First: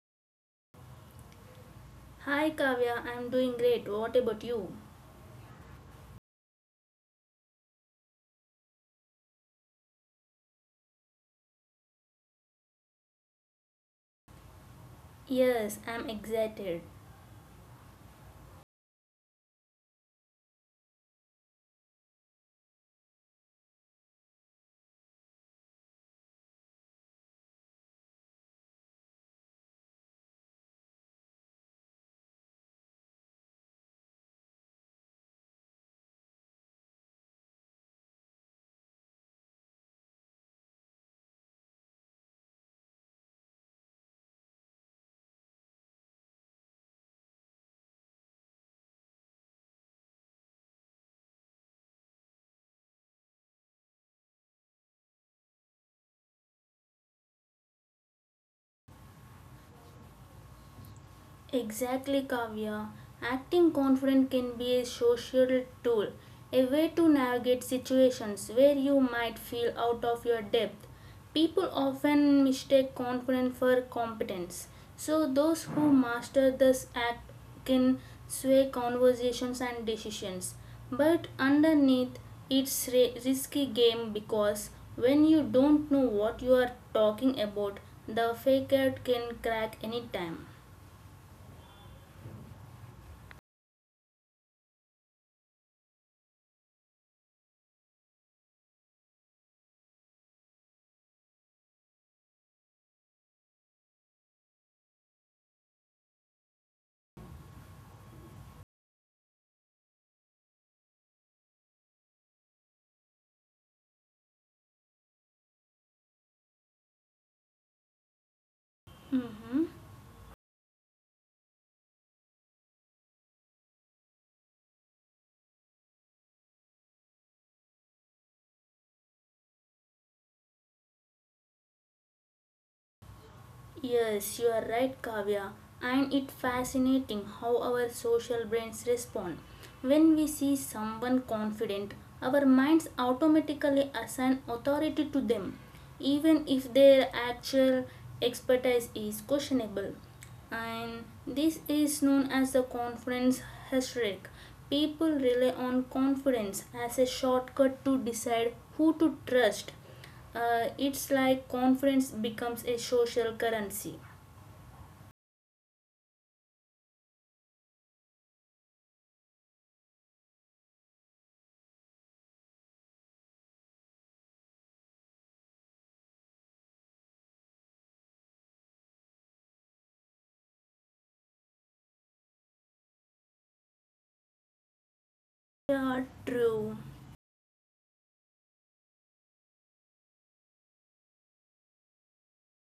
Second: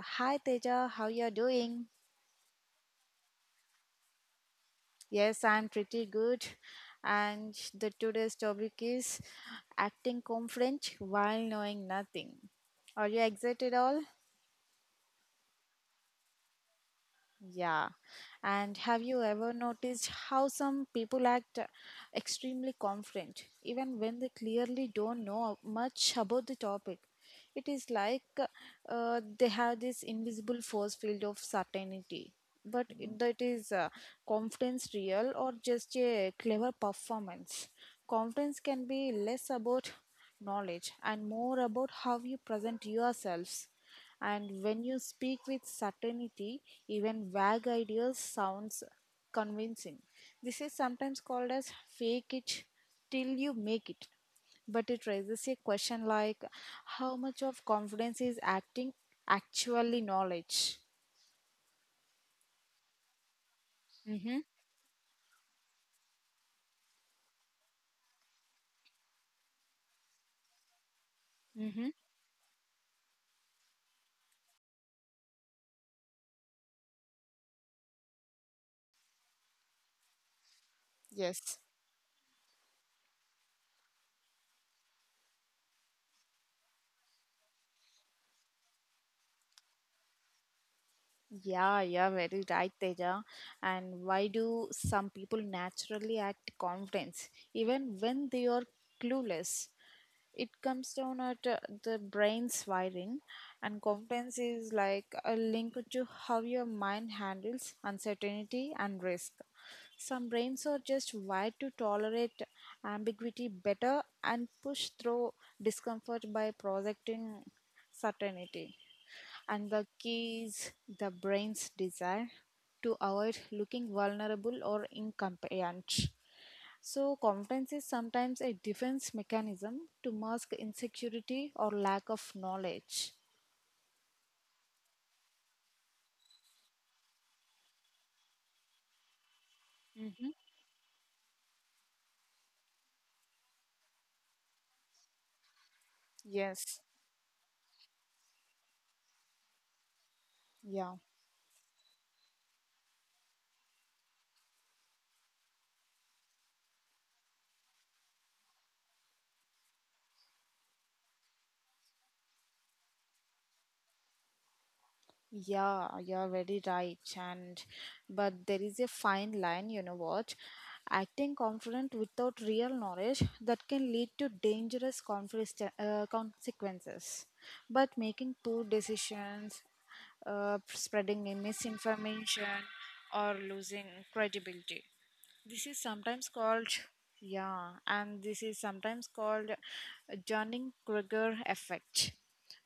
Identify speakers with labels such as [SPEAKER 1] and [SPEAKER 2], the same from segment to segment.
[SPEAKER 1] Hi Teja, how you are doing?
[SPEAKER 2] Hi Kavya, I'm doing great. What about you?
[SPEAKER 1] Yes, I'm pretty good. And the today's topic is acting confident while knowing nothing. Are you excited all?
[SPEAKER 2] Yes, I'm excited.
[SPEAKER 1] Yeah. And have you ever noticed how some people act extremely confident, even when they clearly don't know much about the topic? It is like they have this invisible force field of certainty. But that is confidence real or just a clever performance? Confidence can be less about knowledge and more about how you present yourselves, and when you speak with certainty, even vague ideas sounds convincing. This is sometimes called as fake it till you make it, but it raises a question like how much of confidence is acting actually knowledge.
[SPEAKER 2] Exactly, Kavya. Acting
[SPEAKER 1] Hmm.
[SPEAKER 2] confident can be a social tool, a way to navigate situations where you might feel out of your depth. People
[SPEAKER 1] Hmm.
[SPEAKER 2] often mistake confidence for competence, so those who master this act can sway conversations and decisions. But
[SPEAKER 1] Yes.
[SPEAKER 2] underneath, it's a risky game because when you don't know what you are talking about, the fake out can crack anytime.
[SPEAKER 1] Yeah, yeah, very right, Teja. And why do some people naturally act confidence even when they are clueless? It comes down at the brain's wiring. And confidence is like a link to how your mind handles uncertainty and risk. Some brains are just wired to tolerate ambiguity better and push through discomfort by projecting certainty. And
[SPEAKER 2] Mm-hmm.
[SPEAKER 1] the key is the brain's desire to avoid looking vulnerable or incompetent. So, confidence is sometimes a defense mechanism to mask insecurity or lack of knowledge.
[SPEAKER 2] Yes, you are right, Kavya. And it's fascinating how our social brains respond. When
[SPEAKER 1] Mm-hmm.
[SPEAKER 2] we see someone confident, our minds automatically assign authority to them, even
[SPEAKER 1] Yes.
[SPEAKER 2] if their actual expertise is questionable.
[SPEAKER 1] Yeah.
[SPEAKER 2] And this is known as the confidence heuristic. People rely on confidence as a shortcut to decide who to trust, it's like confidence becomes a social currency.
[SPEAKER 1] Yeah, you're very right. And but there is a fine line, you know what? Acting confident without real knowledge that can lead to dangerous conflict, consequences. But making poor decisions, spreading a misinformation, or losing credibility. This is
[SPEAKER 2] Yeah,
[SPEAKER 1] sometimes called,
[SPEAKER 2] true.
[SPEAKER 1] yeah, and this is sometimes called Johnning Kruger effect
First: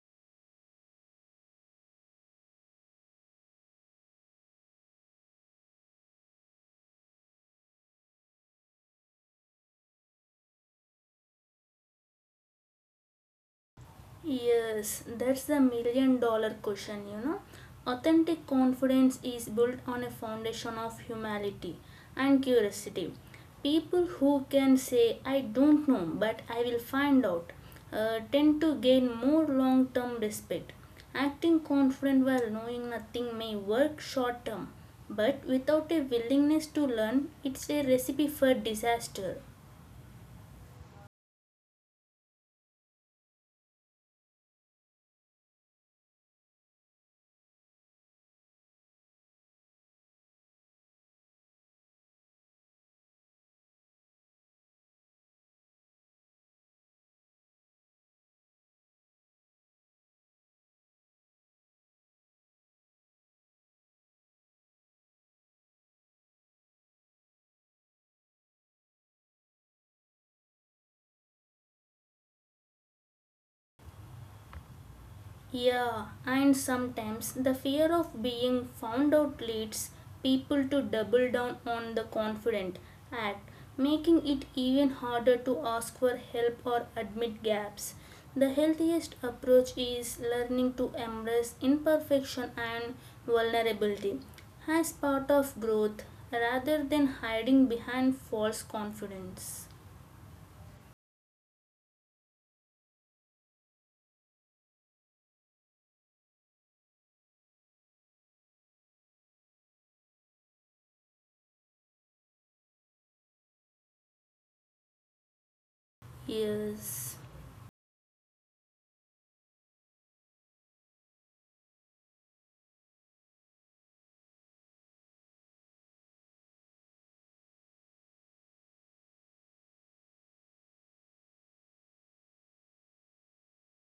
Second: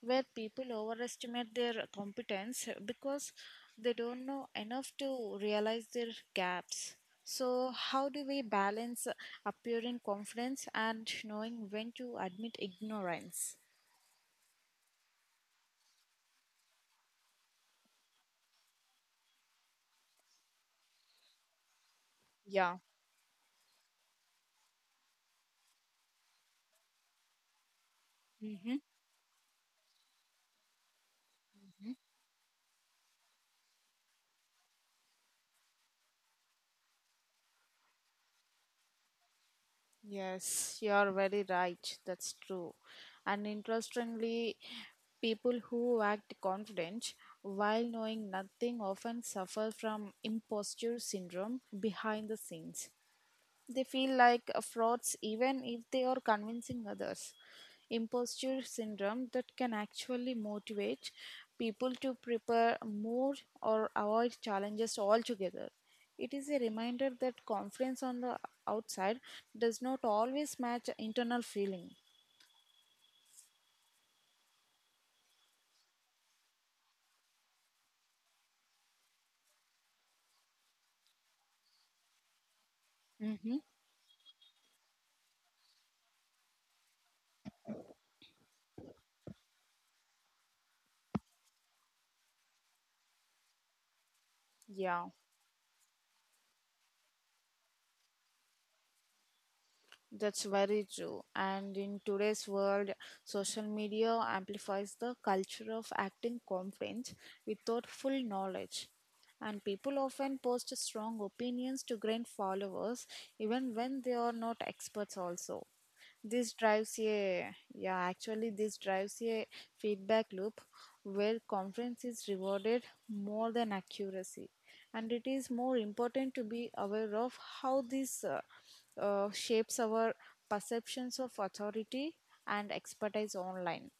[SPEAKER 1] where people overestimate their competence because they don't know enough to realize their gaps. So, how do we balance appearing confidence and knowing when to admit ignorance?
[SPEAKER 2] Yes, that's the million dollar question. Authentic confidence is built on a foundation of humility and
[SPEAKER 1] Yeah.
[SPEAKER 2] curiosity. People who can say, I don't know, but I will find out, tend to
[SPEAKER 1] Mm-hmm.
[SPEAKER 2] gain more long term respect. Acting confident while knowing nothing may work short term, but without a willingness to learn, it's a recipe for disaster.
[SPEAKER 1] Yes, you are very right. That's true. And interestingly, people who act confident while knowing nothing often suffer from imposture syndrome behind the scenes. They feel like frauds even if they are convincing others. Imposture syndrome that can actually motivate people to prepare more or avoid challenges altogether. It is a reminder that confidence on the outside does not always match internal feeling.
[SPEAKER 2] Yeah, and sometimes the fear of being found out leads people to double down on the confident act,
[SPEAKER 1] Mm-hmm.
[SPEAKER 2] making it even harder to ask for help or admit gaps. The healthiest approach is learning to embrace imperfection and vulnerability as
[SPEAKER 1] Yeah.
[SPEAKER 2] part of growth rather than hiding behind false confidence.
[SPEAKER 1] That's very true. And in today's world, social media amplifies the culture of acting confident without full knowledge. And people often post strong opinions to gain followers, even when they are not experts, also. This drives
[SPEAKER 2] Yes.
[SPEAKER 1] a yeah, actually this drives a feedback loop where conference is rewarded more than accuracy, and it is more important to be aware of how this shapes our perceptions of authority and expertise online.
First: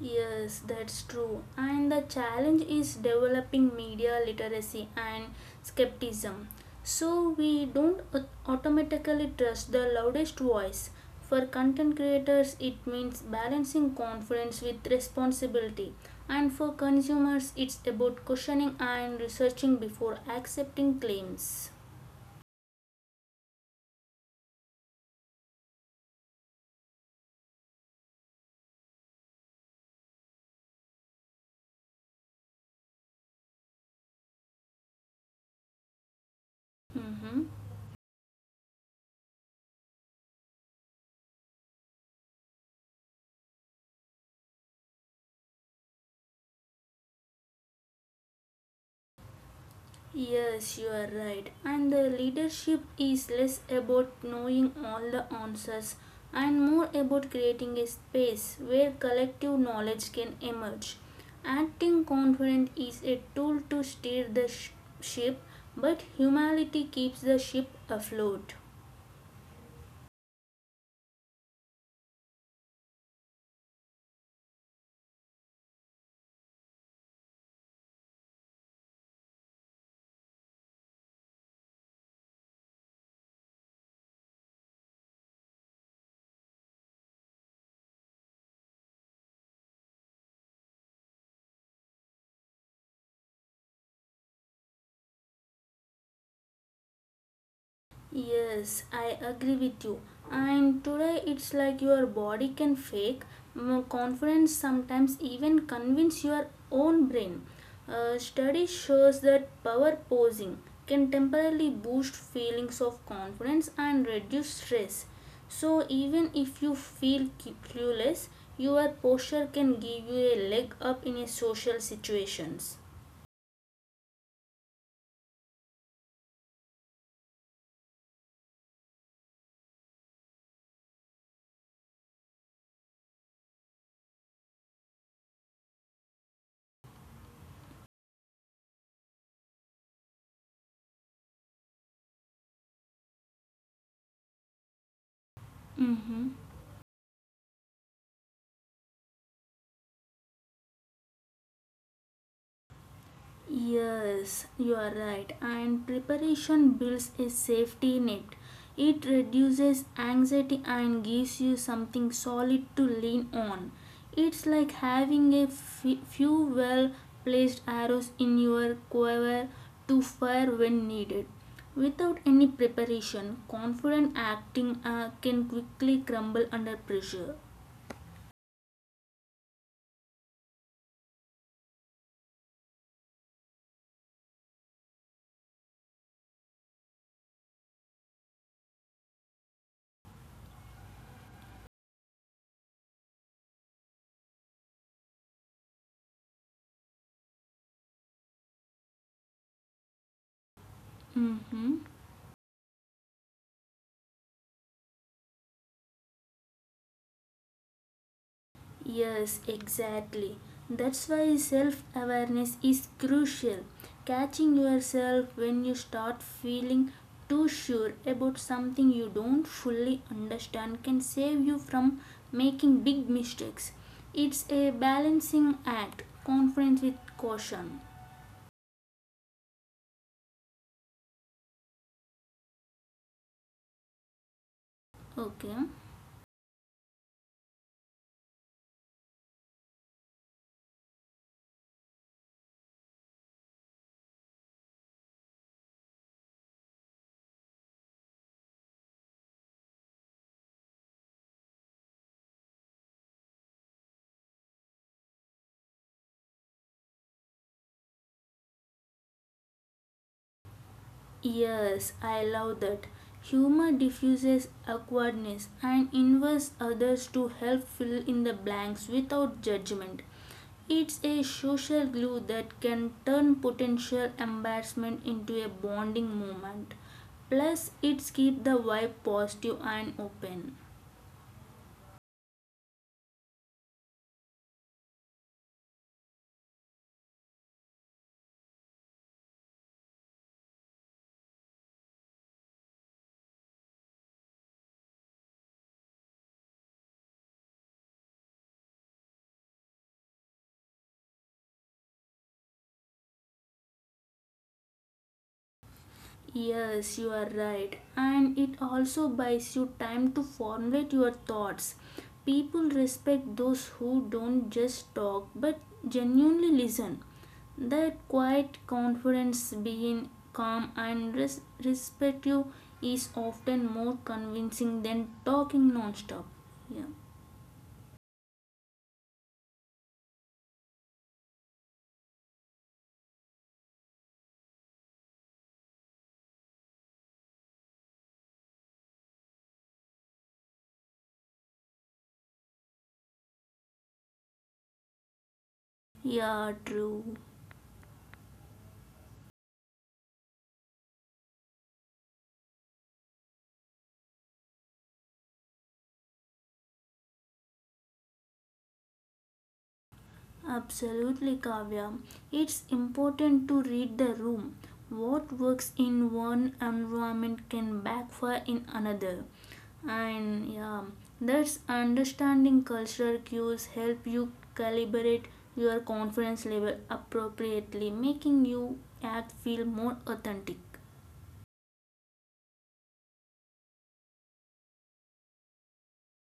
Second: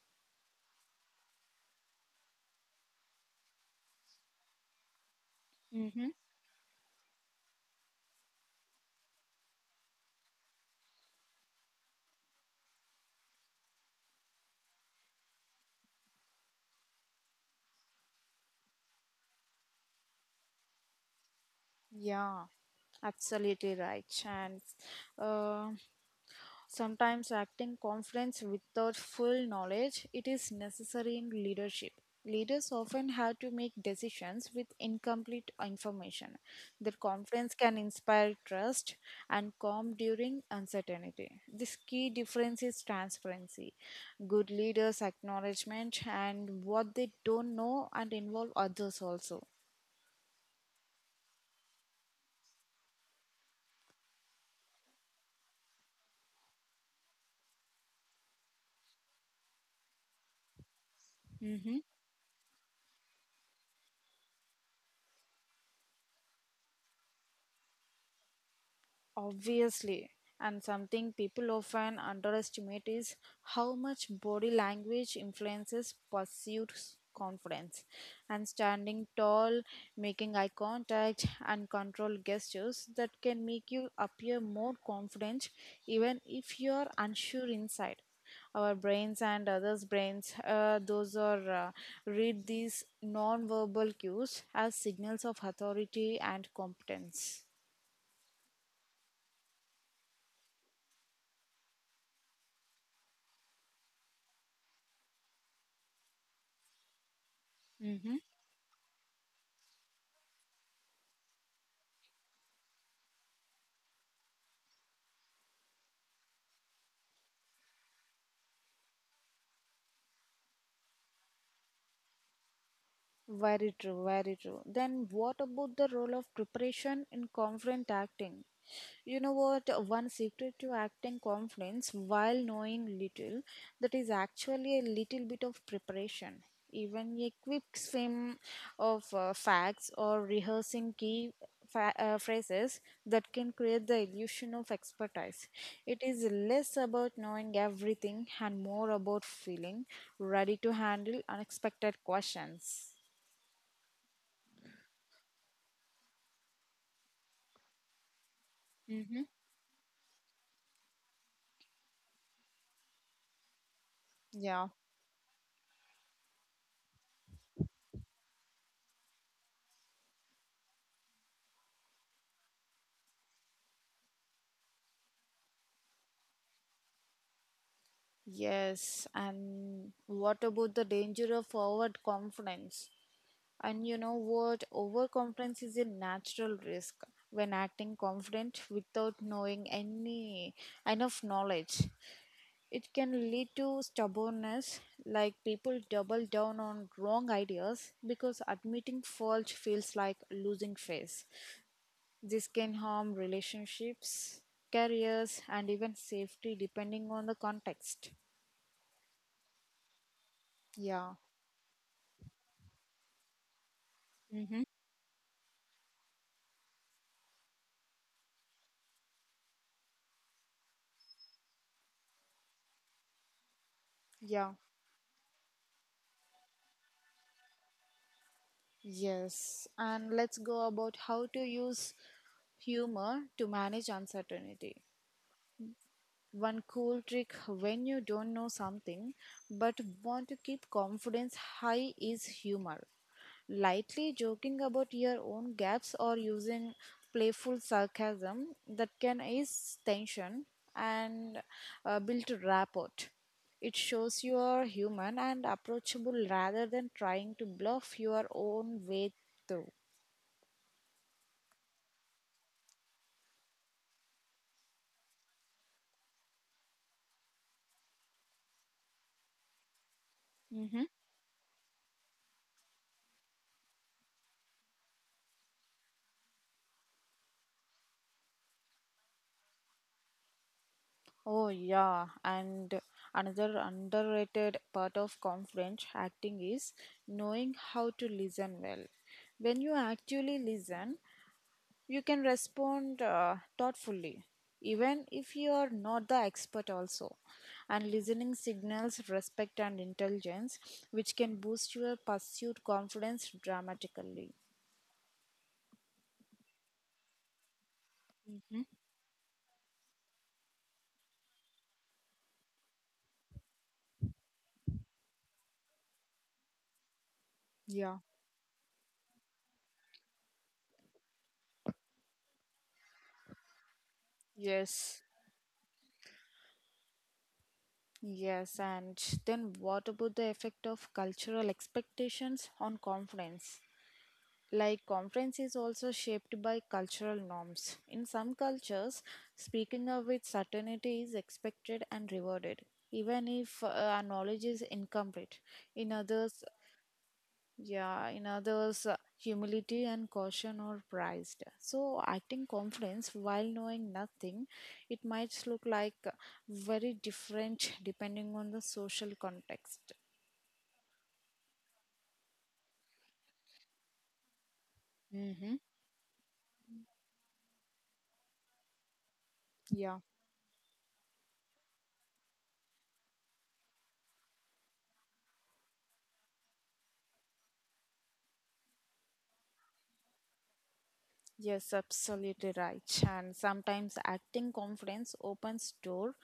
[SPEAKER 2] Yes, that's true. And the challenge is developing media literacy and skepticism. So we don't automatically trust the loudest voice. For content creators, it means balancing confidence with responsibility. And for consumers, it's about questioning and researching before accepting claims.
[SPEAKER 1] Yeah, absolutely right. And uh, sometimes acting confidence without full knowledge it is necessary in leadership. Leaders often have to make decisions with incomplete information. Their
[SPEAKER 2] Mhm.
[SPEAKER 1] confidence can inspire trust and calm during uncertainty. This key difference is transparency. Good leaders acknowledgement and what they don't know and involve others also.
[SPEAKER 2] Yes, you are right. And the leadership is less about knowing all the answers and more about creating a space where collective knowledge can emerge.
[SPEAKER 1] Mhm.
[SPEAKER 2] Acting confident is a tool to steer the ship, but humility keeps the ship afloat.
[SPEAKER 1] Obviously, and something people often underestimate is how much body language influences perceived confidence. And standing tall, making eye contact, and controlled gestures that can make you appear more confident even if you are unsure inside. Our brains and others' brains, those are read these non-verbal cues as signals of authority and competence.
[SPEAKER 2] Yes, I agree with you. And today it's like your body can fake confidence, sometimes even convince your own brain.
[SPEAKER 1] Mm-hmm.
[SPEAKER 2] Study shows that power posing can temporarily boost feelings of confidence and reduce stress. So even if you feel clueless, your posture can give you a leg up in a social situations.
[SPEAKER 1] Very true, very true. Then what about the role of preparation in confident acting? You know what? One secret to acting confidence while knowing little, that is actually a little bit of preparation. Even a quick swim of facts or rehearsing key phrases that can create the illusion of expertise. It is
[SPEAKER 2] Mm-hmm.
[SPEAKER 1] less about knowing everything and more about feeling ready to handle unexpected questions.
[SPEAKER 2] Yes, you are right. And preparation builds a safety net. It
[SPEAKER 1] Mm-hmm.
[SPEAKER 2] reduces anxiety and gives you something solid to lean on. It's
[SPEAKER 1] Yeah.
[SPEAKER 2] like having a few well placed arrows in your quiver to fire when needed. Without any preparation, confident acting can quickly crumble under pressure.
[SPEAKER 1] Yes. And what about the danger of overconfidence? And you know what? Overconfidence is a natural risk when acting confident without knowing any enough knowledge. It can lead to stubbornness, like people double down on wrong ideas because admitting fault feels like losing face.
[SPEAKER 2] Mm-hmm.
[SPEAKER 1] This can harm relationships, careers, and even safety depending on the context.
[SPEAKER 2] Yes, exactly. That's
[SPEAKER 1] Yeah.
[SPEAKER 2] why self awareness is crucial. Catching
[SPEAKER 1] Mm-hmm.
[SPEAKER 2] yourself when you start feeling too sure about something you don't fully understand can save you from making big mistakes. It's
[SPEAKER 1] Yeah,
[SPEAKER 2] a balancing act, confidence with caution.
[SPEAKER 1] yes. And let's go about how to use humor to manage uncertainty.
[SPEAKER 2] Okay.
[SPEAKER 1] One cool trick when you don't know something but want to keep confidence high is humor. Lightly joking about your own gaps or using playful sarcasm that can ease tension and build rapport. It shows you are human and approachable rather than trying to bluff your own way through.
[SPEAKER 2] Yes, I love that. Humor diffuses awkwardness and invites others to help fill in the blanks without judgment.
[SPEAKER 1] Mhm.
[SPEAKER 2] It's a social glue that can turn potential embarrassment into a bonding moment. Plus, it's keep the vibe positive and open.
[SPEAKER 1] Oh, yeah. And another underrated part of confident acting is knowing how to listen well. When you actually listen, you can respond thoughtfully, even if you are not the expert, also. And listening signals respect and intelligence, which can boost your pursuit confidence dramatically.
[SPEAKER 2] Yes, you are right. And it also buys you time to formulate your thoughts. People respect those who don't just talk but genuinely listen. That
[SPEAKER 1] Yeah.
[SPEAKER 2] quiet confidence, being calm and respectful, is often more convincing
[SPEAKER 1] Yes.
[SPEAKER 2] than talking non stop. Yeah.
[SPEAKER 1] Yes, and then what about the effect of cultural expectations on confidence? Like, confidence is also shaped by cultural norms. In some cultures, speaking up with certainty is expected and rewarded, even if our knowledge is incomplete. In others,
[SPEAKER 2] Yeah, true.
[SPEAKER 1] yeah, in others, humility and caution are prized. So, acting confidence while knowing nothing, it might look like very different depending on the social context.
[SPEAKER 2] Absolutely, Kavya. It's important to read the room. What
[SPEAKER 1] Mm-hmm.
[SPEAKER 2] works in one environment can backfire in another.
[SPEAKER 1] Yeah.
[SPEAKER 2] And yeah, that's understanding cultural cues help you calibrate your confidence level appropriately, making you act feel more authentic.
[SPEAKER 1] Yes, absolutely right. And sometimes acting confidence opens door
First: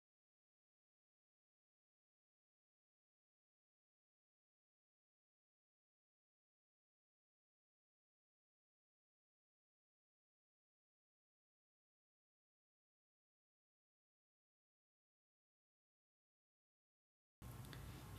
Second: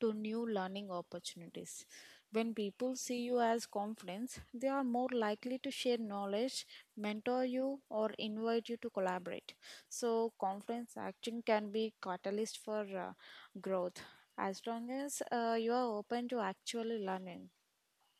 [SPEAKER 1] to new learning opportunities. When people see you as confident, they are more likely to share knowledge, mentor you, or invite you to collaborate. So confidence acting can be catalyst for growth as long as you are open to actually learning.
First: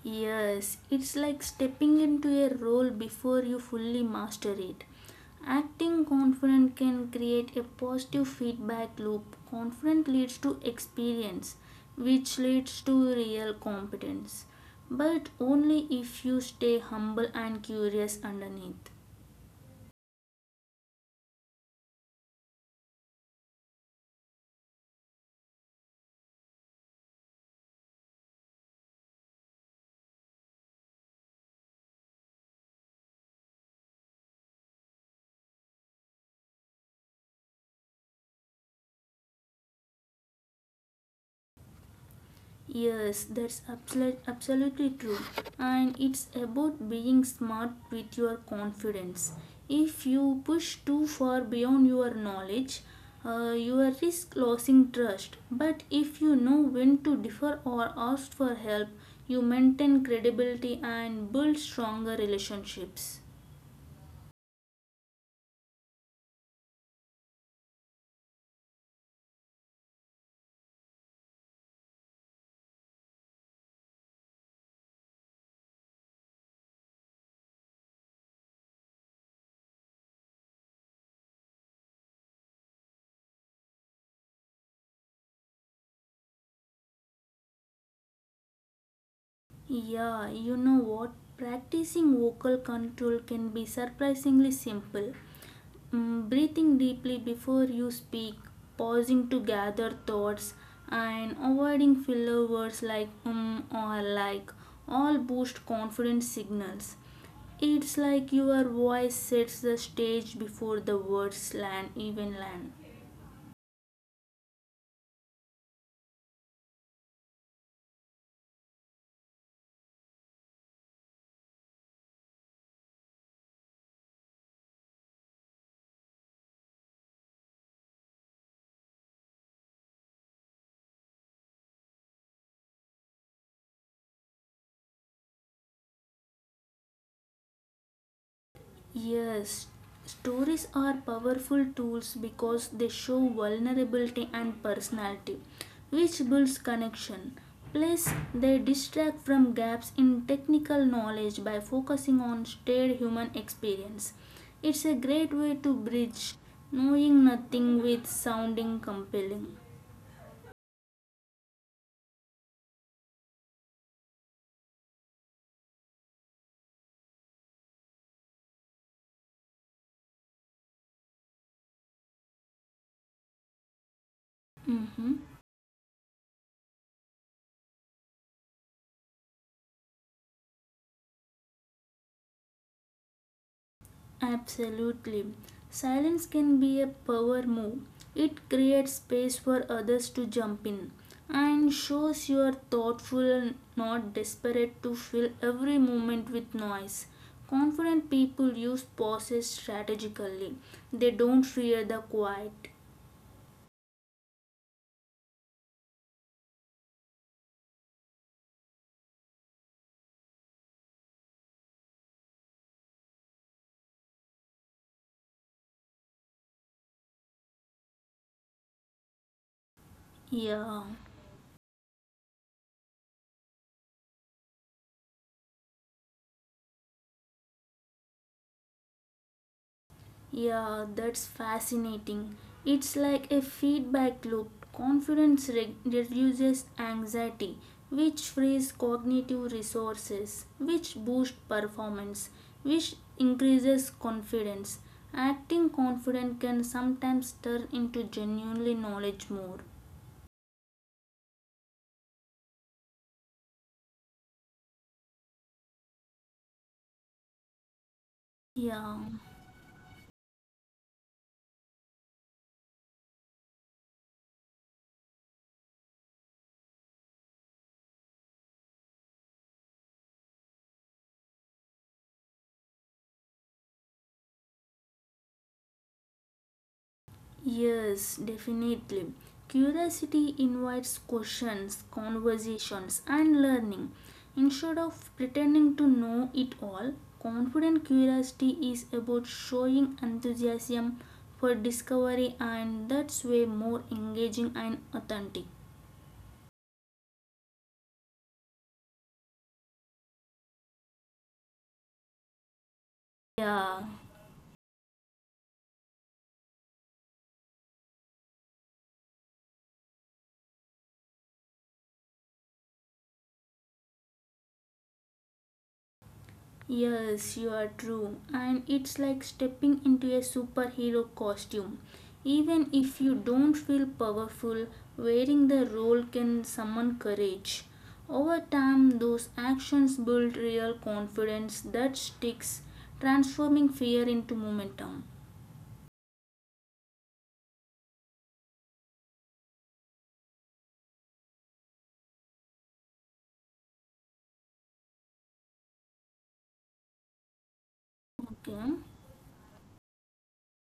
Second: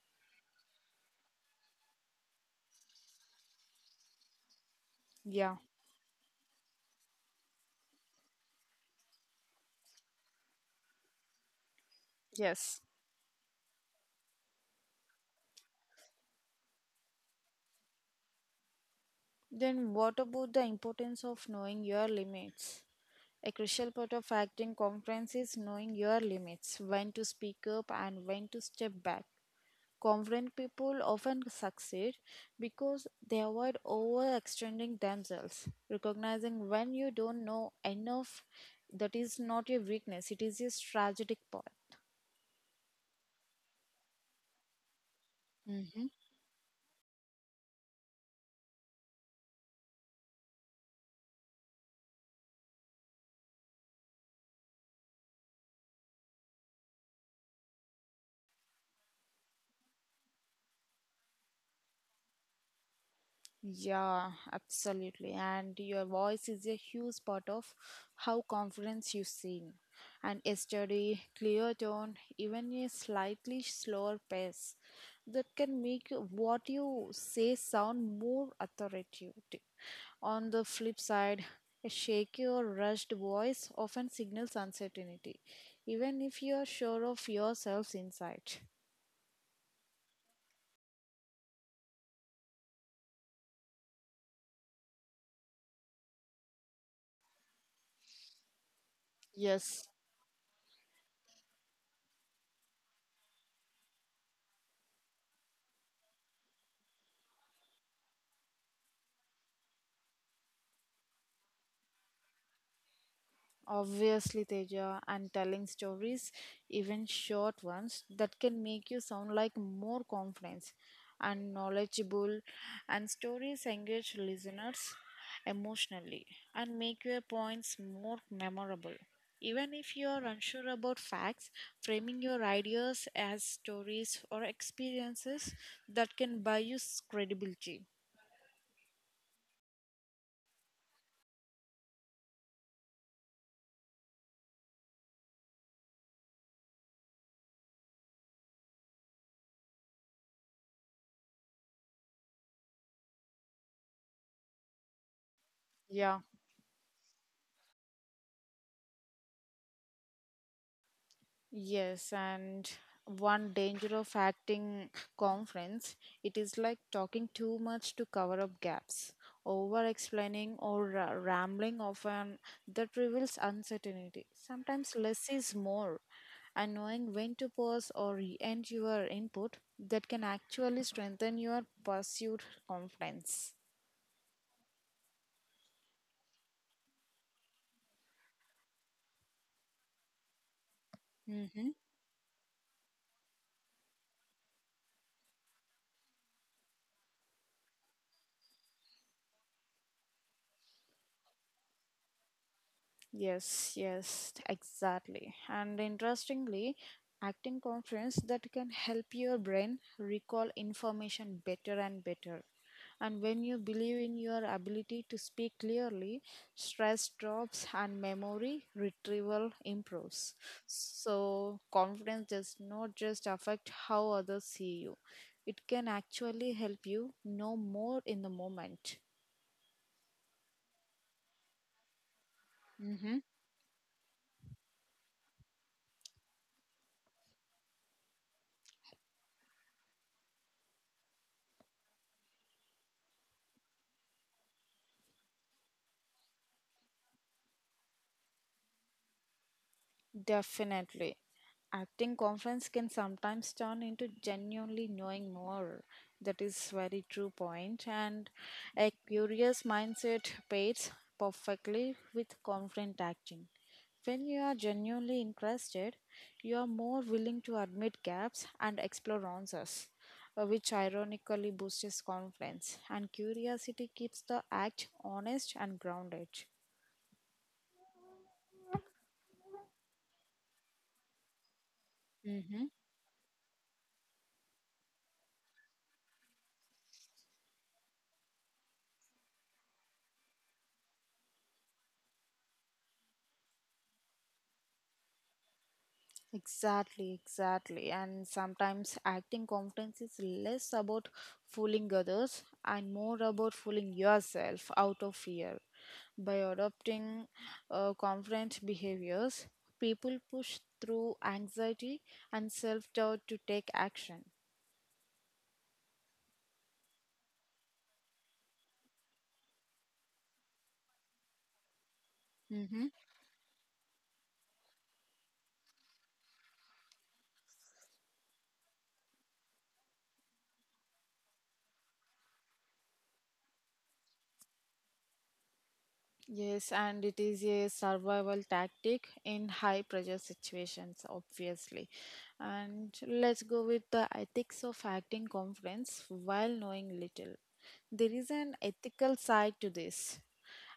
[SPEAKER 2] Yes, it's like stepping into a role before you fully master it.
[SPEAKER 1] Yeah.
[SPEAKER 2] Acting confident can create a positive feedback loop. Confident leads to experience, which
[SPEAKER 1] Yes.
[SPEAKER 2] leads to real competence. But only if you stay humble and curious underneath.
[SPEAKER 1] Then what about the importance of knowing your limits? A crucial part of acting confidence is knowing your limits, when to speak up and when to step back. Confident people often succeed because they avoid overextending themselves. Recognizing when you don't know enough, that is not a weakness, it is a strategic part.
[SPEAKER 2] Yes, that's absolutely true. And
[SPEAKER 1] Mhm.
[SPEAKER 2] it's about being smart with your confidence. If you push too far beyond your knowledge, you will risk losing trust. But if you know when to differ or ask for help, you maintain credibility and build stronger relationships.
[SPEAKER 1] Yeah, absolutely. And your voice is a huge part of how confidence you sing. And a steady, clear tone, even a slightly slower pace, that can make what you say sound more authoritative. On the flip side, a shaky or rushed voice often signals uncertainty, even if you are sure of yourself's insight.
[SPEAKER 2] Yeah, you know what? Practicing vocal control can be surprisingly simple. Breathing deeply before you speak, pausing to
[SPEAKER 1] Yes.
[SPEAKER 2] gather thoughts, and avoiding filler words like or like all boost confidence signals. It's like your voice sets the stage before the words land even land.
[SPEAKER 1] Obviously, Teja, and telling stories, even short ones, that can make you sound like more confident and knowledgeable. And stories engage listeners emotionally and make your points more memorable. Even if you are unsure about facts, framing your ideas as stories or experiences that can buy you credibility.
[SPEAKER 2] Yes, stories are powerful tools because they show vulnerability and personality, which builds connection. Plus, they distract from gaps in technical knowledge by focusing on shared human experience. It's a great way to
[SPEAKER 1] Yeah.
[SPEAKER 2] bridge knowing nothing with sounding compelling.
[SPEAKER 1] Yes, and one danger of acting conference, it is like talking too much to cover up gaps, over explaining or rambling often that reveals uncertainty. Sometimes
[SPEAKER 2] Mhm.
[SPEAKER 1] less is more, and knowing when to pause or end your input that can actually strengthen your pursued confidence.
[SPEAKER 2] Absolutely. Silence can be a power move. It creates space for others to jump in
[SPEAKER 1] Mhm.
[SPEAKER 2] and shows you are thoughtful and not desperate to fill every moment with noise. Confident people use pauses strategically, they don't fear the quiet.
[SPEAKER 1] Yes, yes, exactly. And interestingly, acting conference that can help your brain recall information better and better. And when you believe in your ability to speak clearly, stress drops and memory retrieval improves.
[SPEAKER 2] Yeah.
[SPEAKER 1] So, confidence does not just affect how others see you, it can actually help you know more in the moment.
[SPEAKER 2] Yeah, that's fascinating. It's
[SPEAKER 1] Mm-hmm.
[SPEAKER 2] like a feedback loop. Confidence reduces anxiety, which frees cognitive resources, which boosts performance, which increases confidence. Acting confident can sometimes turn into genuinely knowledge more.
[SPEAKER 1] Definitely. Acting conference can sometimes turn into genuinely knowing more. That is very true point. And a
[SPEAKER 2] Yeah.
[SPEAKER 1] curious mindset pairs perfectly with confident acting. When you are genuinely interested, you are more willing to admit gaps and explore answers, which ironically boosts confidence. And curiosity keeps the act honest and grounded.
[SPEAKER 2] Yes, definitely. Curiosity invites questions, conversations, and learning. Instead of pretending to know it all, confident curiosity is about showing enthusiasm for discovery, and that's way more engaging and authentic.
[SPEAKER 1] Exactly, exactly. And sometimes acting confidence is less about fooling others and more about
[SPEAKER 2] Yeah.
[SPEAKER 1] fooling yourself out of fear. By adopting confident behaviors, people push through anxiety and self doubt to take action.
[SPEAKER 2] Yes, you are true. And it's like stepping into a superhero costume. Even
[SPEAKER 1] Mm-hmm.
[SPEAKER 2] if you don't feel powerful, wearing the role can summon courage. Over time, those actions build real confidence that sticks, transforming fear into momentum.
[SPEAKER 1] Yes, and it is a survival tactic in high pressure situations, obviously. And let's go with the ethics of acting confidence while knowing little. There is an
[SPEAKER 2] Okay.
[SPEAKER 1] ethical side to this.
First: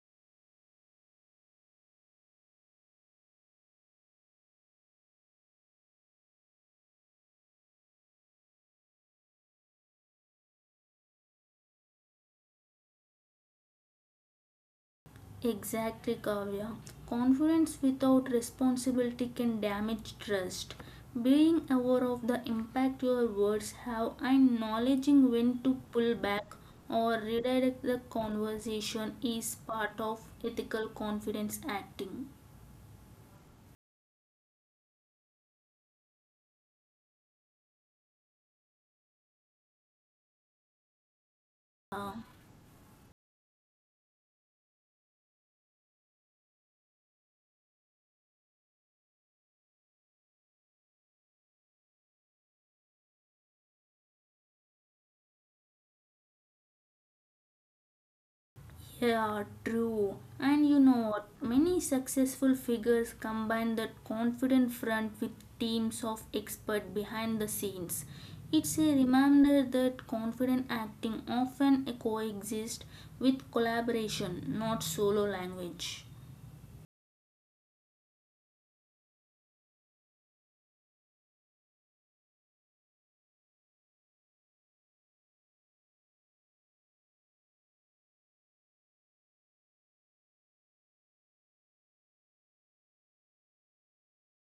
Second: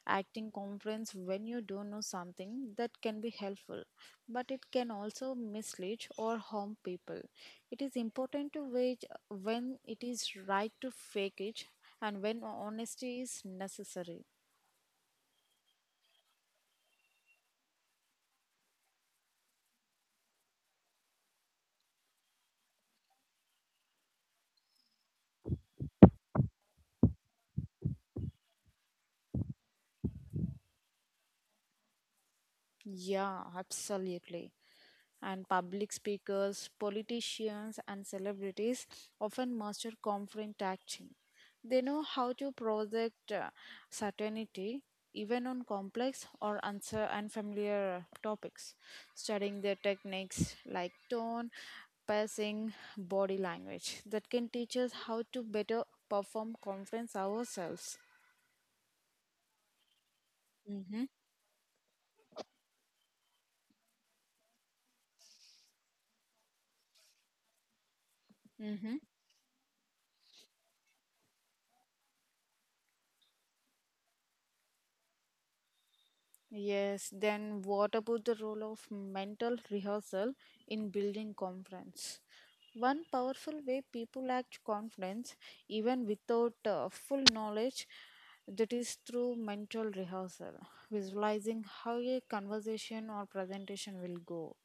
[SPEAKER 1] Acting confidence when you don't know something that can be helpful, but it can also mislead or harm people. It is important to wait when it is right to fake it and when honesty is necessary.
[SPEAKER 2] Exactly, Kavya. Confidence without responsibility can damage trust. Being aware of the impact your words have and knowledging when to pull back or redirect the conversation is part of ethical confidence acting.
[SPEAKER 1] Yeah, absolutely. And public speakers, politicians, and celebrities often master conflict action. They know
[SPEAKER 2] Uh,
[SPEAKER 1] how to project certainty even on complex or unfamiliar topics, studying their techniques like tone, passing, body language that can teach us how to better perform conference ourselves.
[SPEAKER 2] Yeah, true. And you
[SPEAKER 1] Mm-hmm.
[SPEAKER 2] know what? Many successful figures combine that confident front with teams of experts behind the scenes.
[SPEAKER 1] Mm-hmm.
[SPEAKER 2] It's a reminder that confident acting often coexists with collaboration, not solo language.
[SPEAKER 1] Yes, then what about the role of mental rehearsal in building confidence? One powerful way people act confidence, even without full knowledge, that is through mental rehearsal, visualizing how a conversation or presentation will go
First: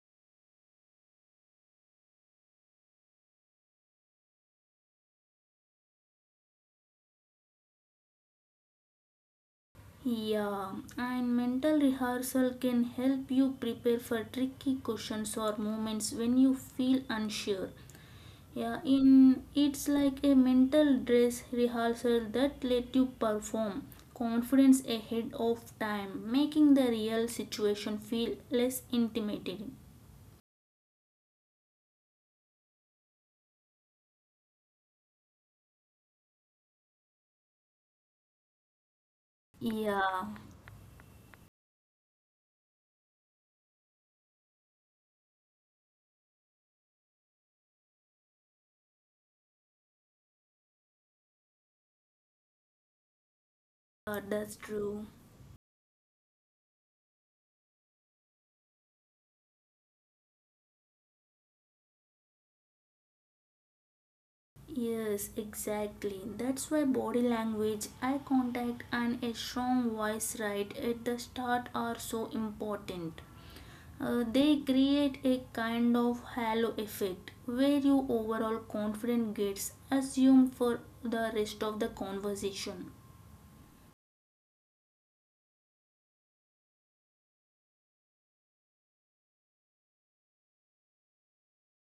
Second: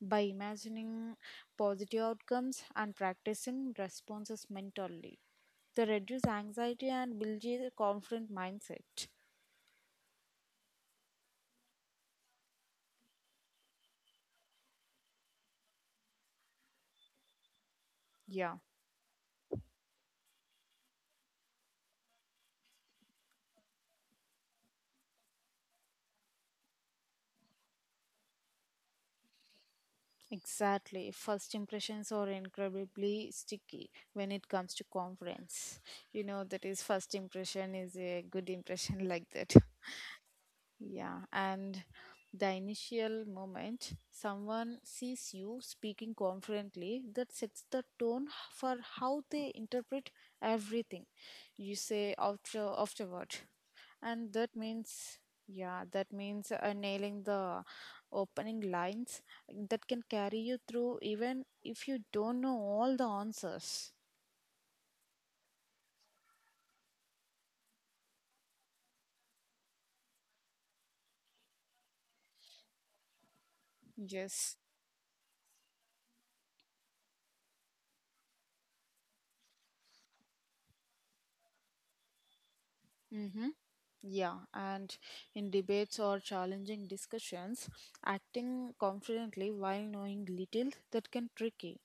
[SPEAKER 1] by imagining positive outcomes and practicing responses mentally. They reduce anxiety and build a confident mindset.
[SPEAKER 2] Yeah, and mental rehearsal can help you prepare for tricky questions or moments when you feel unsure.
[SPEAKER 1] Yeah.
[SPEAKER 2] Yeah, in it's like a mental dress rehearsal that let you perform confidence ahead of time, making the real situation feel less intimidating.
[SPEAKER 1] Exactly. First impressions are incredibly sticky when it comes to conference. You know, that is first impression is a good impression like that.
[SPEAKER 2] Yeah,
[SPEAKER 1] Yeah, and the initial moment someone sees you speaking confidently, that sets the tone for how they interpret everything you say after afterward. And that
[SPEAKER 2] that's true.
[SPEAKER 1] means, yeah, that means uh, nailing the opening lines that can carry you through even if you don't know all the answers.
[SPEAKER 2] Yes, exactly. That's why body language, eye contact, and a strong voice right at the start are so important. Uh,
[SPEAKER 1] Yes.
[SPEAKER 2] they create a kind of halo effect where your overall confidence gets assumed for the rest of the conversation.
[SPEAKER 1] Mm-hmm. Yeah, and in debates or challenging discussions, acting confidently while knowing little that can tricky.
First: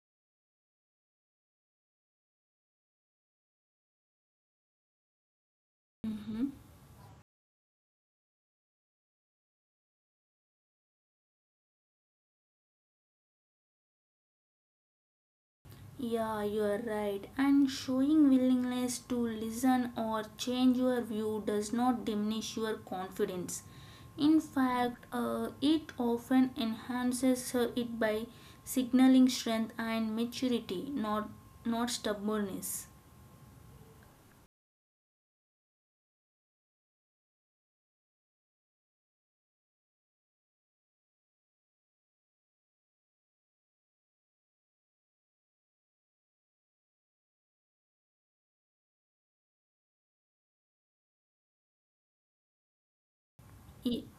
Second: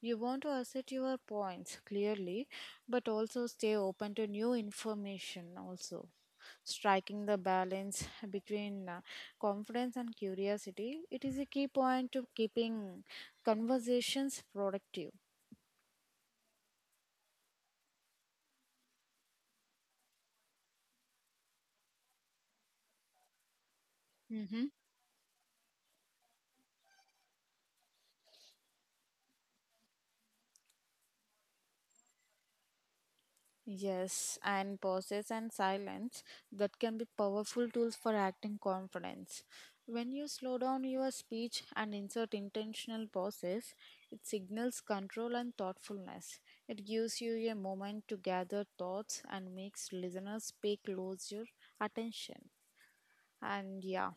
[SPEAKER 1] You want to assert your points clearly, but also stay open to new information also.
[SPEAKER 2] Mhm.
[SPEAKER 1] Striking the balance between confidence and curiosity, it is a key point to keeping conversations productive.
[SPEAKER 2] Yeah, you are right. And showing willingness to listen or change your view does not diminish your confidence. In
[SPEAKER 1] Mm-hmm.
[SPEAKER 2] fact, it often enhances it by signaling strength and maturity, not, not stubbornness.
[SPEAKER 1] Yes, and pauses and silence that can be powerful tools for acting confidence. When you slow down your speech and insert intentional pauses, it signals control and thoughtfulness. It gives you a moment to gather thoughts and makes listeners pay closer attention. And yeah,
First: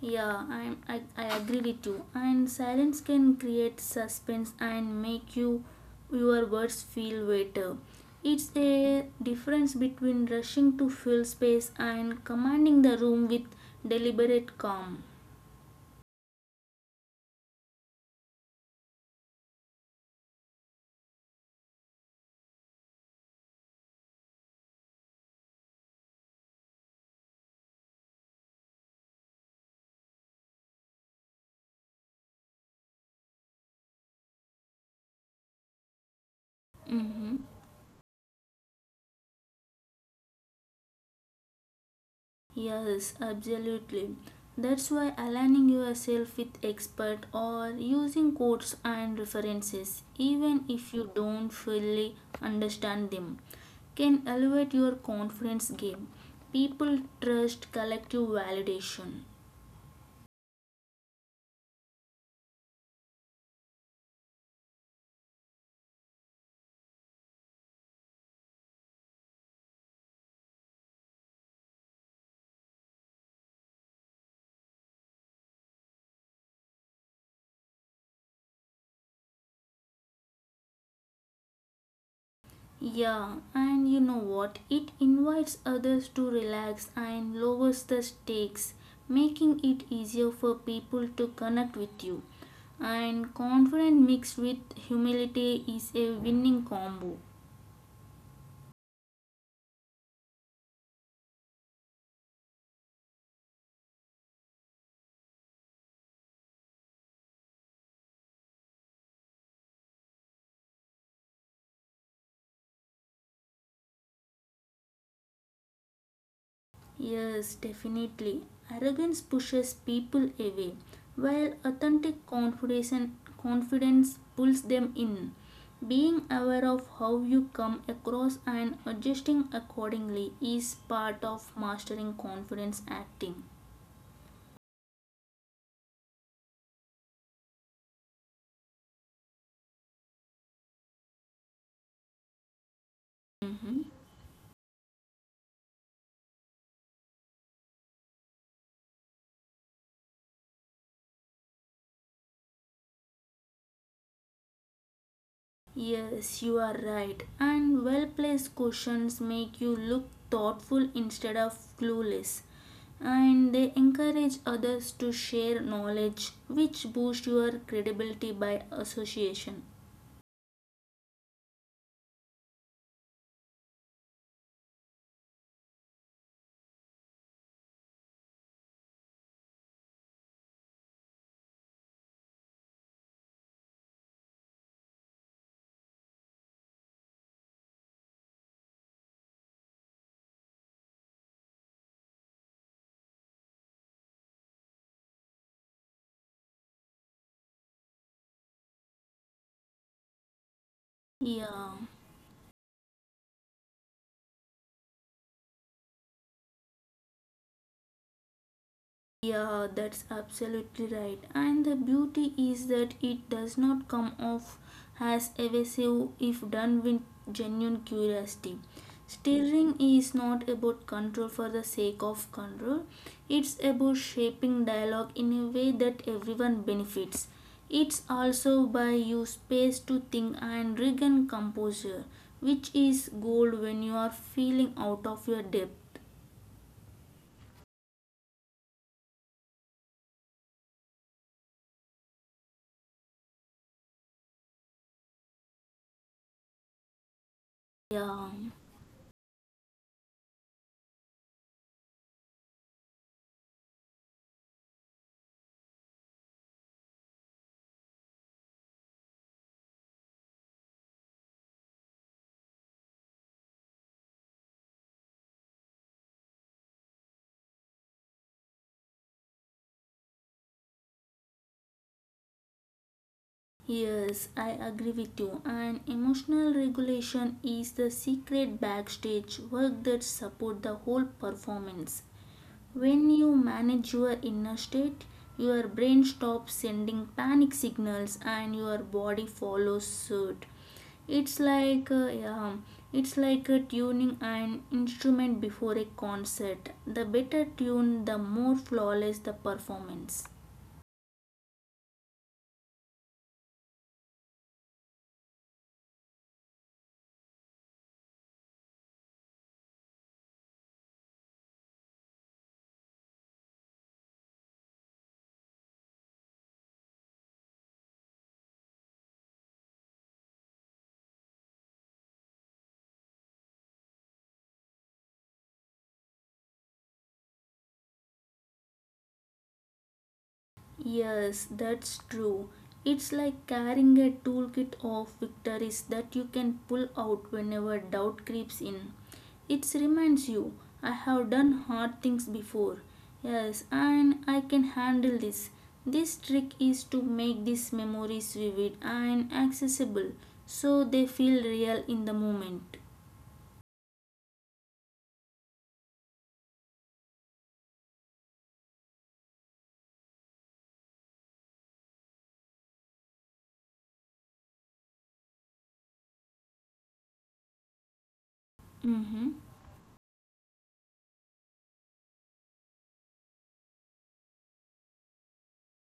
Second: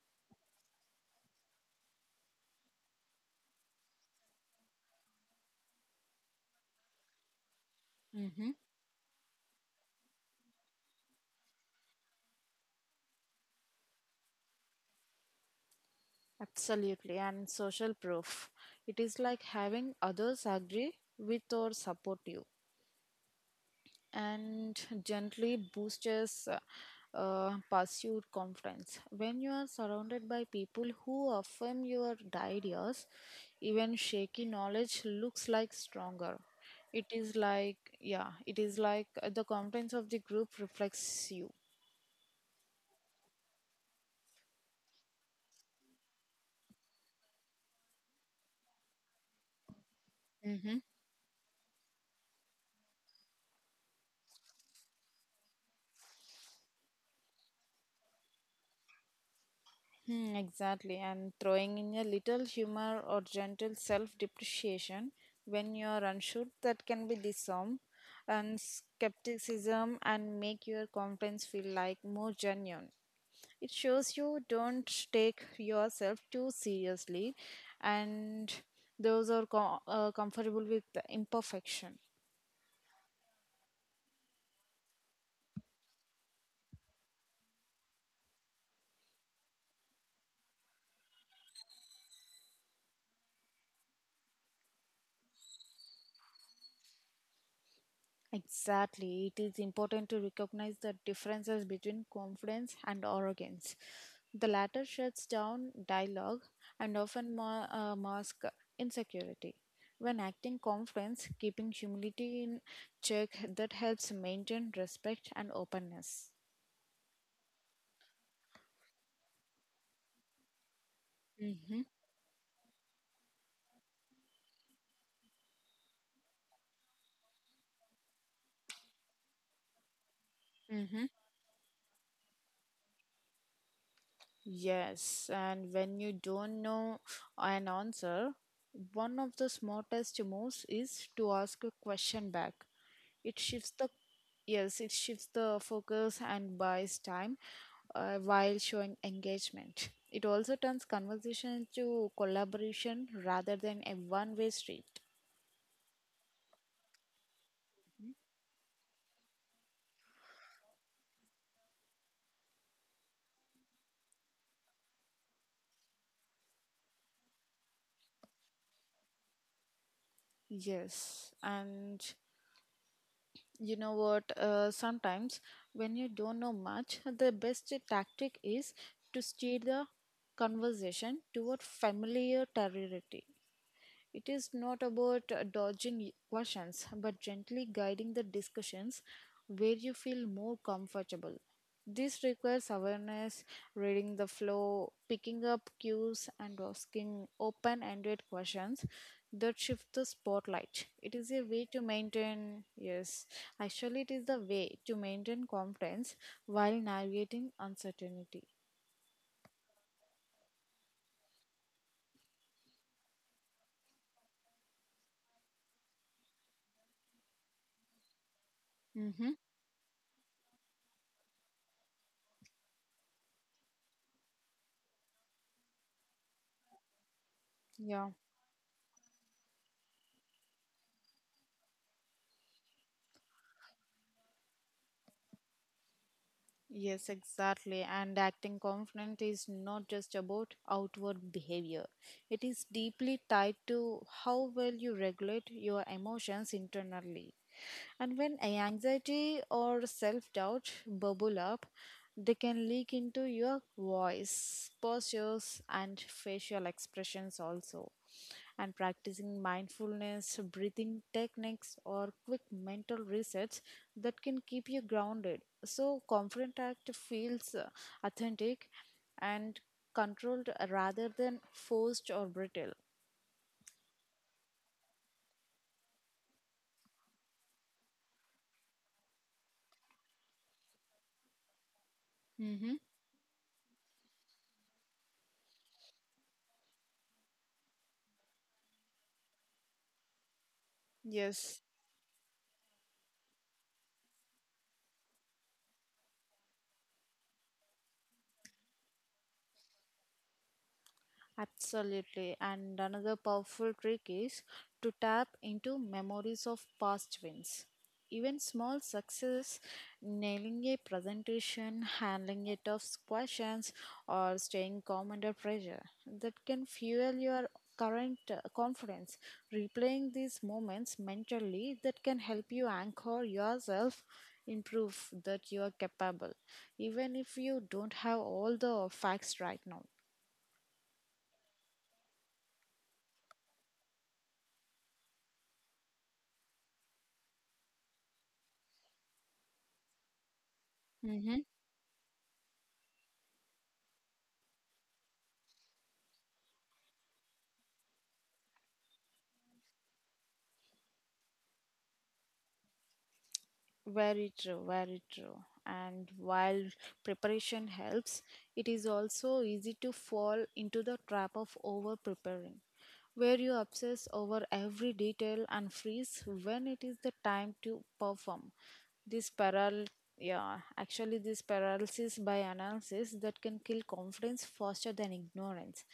[SPEAKER 2] Yeah, I agree with you. And silence can create suspense and make your words feel weighter. It's
[SPEAKER 1] hmm,
[SPEAKER 2] a difference between rushing to fill space and commanding the room with deliberate calm.
[SPEAKER 1] absolutely. And social proof. It is like having others agree with or support you and gently boosts pursued confidence. When you are surrounded by people who affirm your ideas, even shaky knowledge looks like stronger. It
[SPEAKER 2] Mm-hmm.
[SPEAKER 1] is like, yeah, it is like the confidence of the group reflects you.
[SPEAKER 2] Yes, absolutely. That's why aligning yourself with expert or using quotes and references, even
[SPEAKER 1] Mhm.
[SPEAKER 2] if you don't fully understand them, can elevate your confidence game. People trust collective validation.
[SPEAKER 1] Hmm, exactly, and throwing in a little humor or gentle self depreciation when you are unsure that can be disarm and skepticism and make your confidence feel like more genuine. It shows you don't take yourself too seriously and those are comfortable with the imperfection.
[SPEAKER 2] Yeah, and you know what? It invites others to relax and lowers the stakes, making it easier for people to connect with you. And confidence mixed with humility is a winning combo.
[SPEAKER 1] Exactly. It is important to recognize the differences between confidence and arrogance. The latter shuts down dialogue and often masks insecurity. When acting confidence, keeping humility in check, that helps maintain respect and openness.
[SPEAKER 2] Yes, definitely. Arrogance pushes people away, while
[SPEAKER 1] Mm-hmm.
[SPEAKER 2] authentic confidence pulls them in. Being aware of how you come across and adjusting accordingly is
[SPEAKER 1] Mm-hmm.
[SPEAKER 2] part of mastering confidence acting.
[SPEAKER 1] Yes, and when you don't know an answer, one of the smartest moves is to ask a question back. It shifts
[SPEAKER 2] Mhm.
[SPEAKER 1] the Yes, it shifts the focus and buys time while showing engagement. It also turns conversation to collaboration rather than a one way street.
[SPEAKER 2] Yes, you are right. And well placed questions make you look thoughtful instead of clueless. And they encourage others to share knowledge, which boosts your credibility by association.
[SPEAKER 1] Yes, and you know what? Sometimes when you don't know much, the best tactic is to steer the conversation toward familiar territory. It is not about dodging questions, but gently guiding the discussions where you feel more comfortable. This requires awareness, reading the flow, picking up cues, and asking open ended questions that shift the spotlight. It is a way
[SPEAKER 2] Yeah.
[SPEAKER 1] to maintain, yes, Actually, it is the way to maintain confidence while navigating uncertainty.
[SPEAKER 2] Yeah, that's absolutely right. And the beauty is that it does not come off as evasive if done with genuine curiosity.
[SPEAKER 1] Mm-hmm.
[SPEAKER 2] Steering is not about control for the sake of control, it's about shaping dialogue in a way that everyone benefits. It's
[SPEAKER 1] Yeah.
[SPEAKER 2] also by you space to think and regain composure, which is gold when you are feeling out of your depth.
[SPEAKER 1] Yes, exactly. And acting confident is not just about outward behavior. It is deeply tied to how well you regulate your emotions internally. And
[SPEAKER 2] Yeah.
[SPEAKER 1] when anxiety or self doubt bubble up, they can leak into your voice, postures, and facial expressions also. And practicing mindfulness, breathing techniques, or quick mental resets that can keep you grounded. So, confident act feels authentic and controlled rather than forced or brittle.
[SPEAKER 2] Yes, I agree with you. And emotional regulation is the secret backstage work that support the whole performance.
[SPEAKER 1] Mm-hmm.
[SPEAKER 2] When you manage your inner state, your brain stops sending panic signals and your body follows suit. It's
[SPEAKER 1] Yes.
[SPEAKER 2] like uh, yeah, it's like a tuning an instrument before a concert. The better tune, the more flawless the performance.
[SPEAKER 1] Absolutely. And another powerful trick is to tap into memories of past wins. Even small success, nailing a presentation, handling a tough questions, or staying calm under pressure, that can fuel your current confidence. Replaying these moments mentally, that can help you anchor yourself in proof that you are capable, even if you don't have all the facts right now.
[SPEAKER 2] Yes, that's true. It's like carrying a toolkit of victories that you can pull out whenever doubt creeps in. It reminds you, I have done hard things before. Yes, and I can handle this. This trick is to make these memories vivid and accessible so they feel real in the moment.
[SPEAKER 1] Very true, very true. And while preparation helps, it is also easy to fall into the trap of over preparing, where you obsess over every detail and freeze when it is the time to perform. This
[SPEAKER 2] Mm-hmm.
[SPEAKER 1] paral yeah, Actually, this paralysis by analysis that can kill confidence faster than ignorance.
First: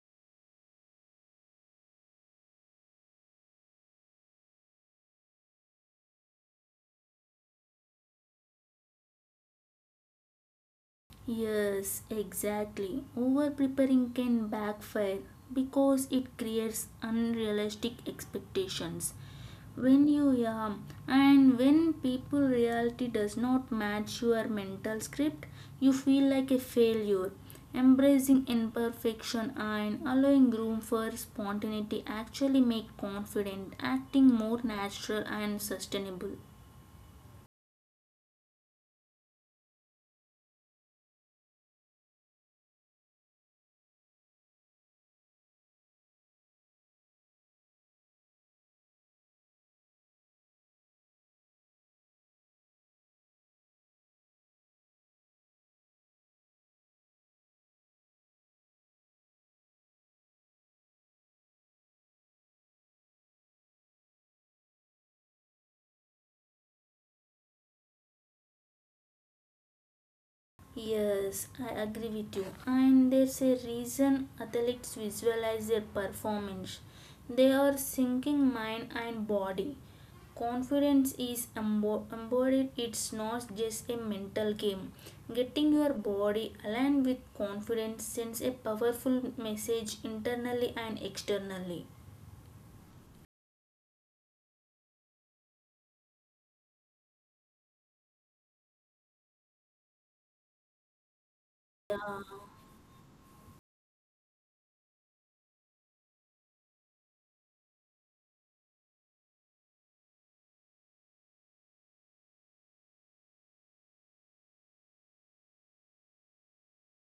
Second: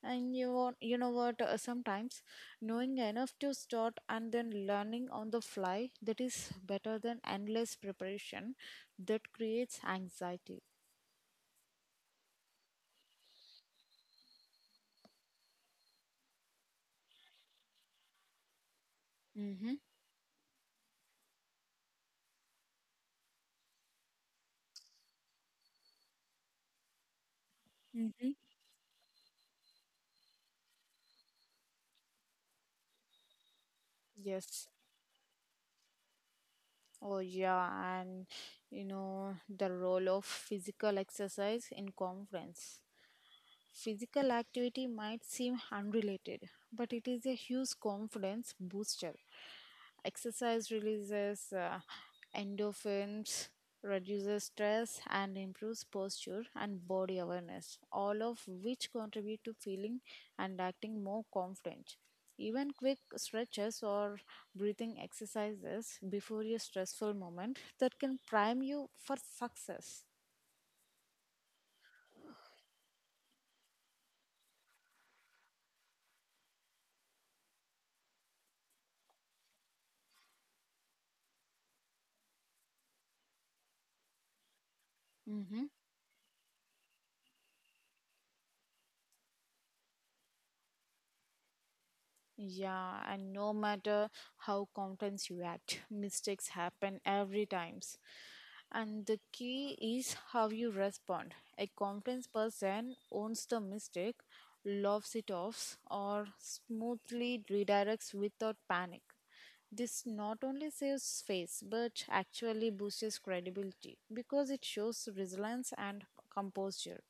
[SPEAKER 1] And you want, you know what? Sometimes knowing enough to start and then learning on the fly that is better than endless preparation that creates anxiety.
[SPEAKER 2] Yes, exactly. Over preparing can backfire because it creates unrealistic expectations.
[SPEAKER 1] Mm-hmm.
[SPEAKER 2] When you yam and when people reality does not match your mental script, you feel like a failure.
[SPEAKER 1] Mm-hmm.
[SPEAKER 2] Embracing imperfection and allowing room for spontaneity actually make confident acting more
[SPEAKER 1] Yes.
[SPEAKER 2] natural and sustainable.
[SPEAKER 1] Oh, yeah. And you know, the role of physical exercise in conference. Physical activity might seem unrelated, but it is a huge confidence booster. Exercise releases endorphins, reduces stress, and improves posture and body awareness, all of which contribute to feeling and acting more confident. Even quick stretches or breathing exercises before a stressful moment that can prime you for success.
[SPEAKER 2] Yes, I agree with you. And there's a reason athletes visualize their performance. They are syncing mind and body. Confidence is embodied, it's not just a mental game.
[SPEAKER 1] Mhm.
[SPEAKER 2] Getting your body aligned with confidence sends a powerful message internally and externally.
[SPEAKER 1] Yeah, and no matter how contents you act, mistakes happen every times. And the key is how you respond. A confident person owns the mistake, laughs it off, or smoothly redirects without panic. This not only saves face but actually boosts credibility because it shows resilience and composure.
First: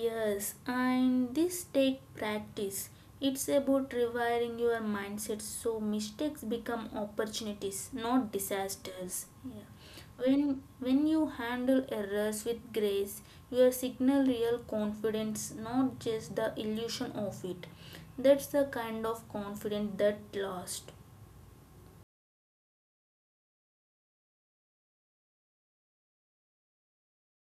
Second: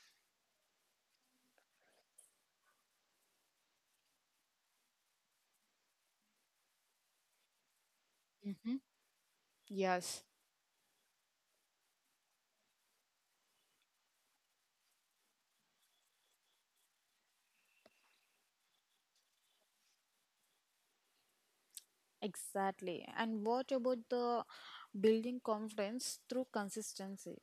[SPEAKER 2] Yes, and this take practice. It's about rewiring your mindset so mistakes become opportunities, not disasters. Yeah.
[SPEAKER 1] Yes.
[SPEAKER 2] When you handle errors with grace, you signal real confidence, not just the illusion of it. That's the kind of confidence that lasts.
[SPEAKER 1] Exactly. And what about the building confidence through consistency?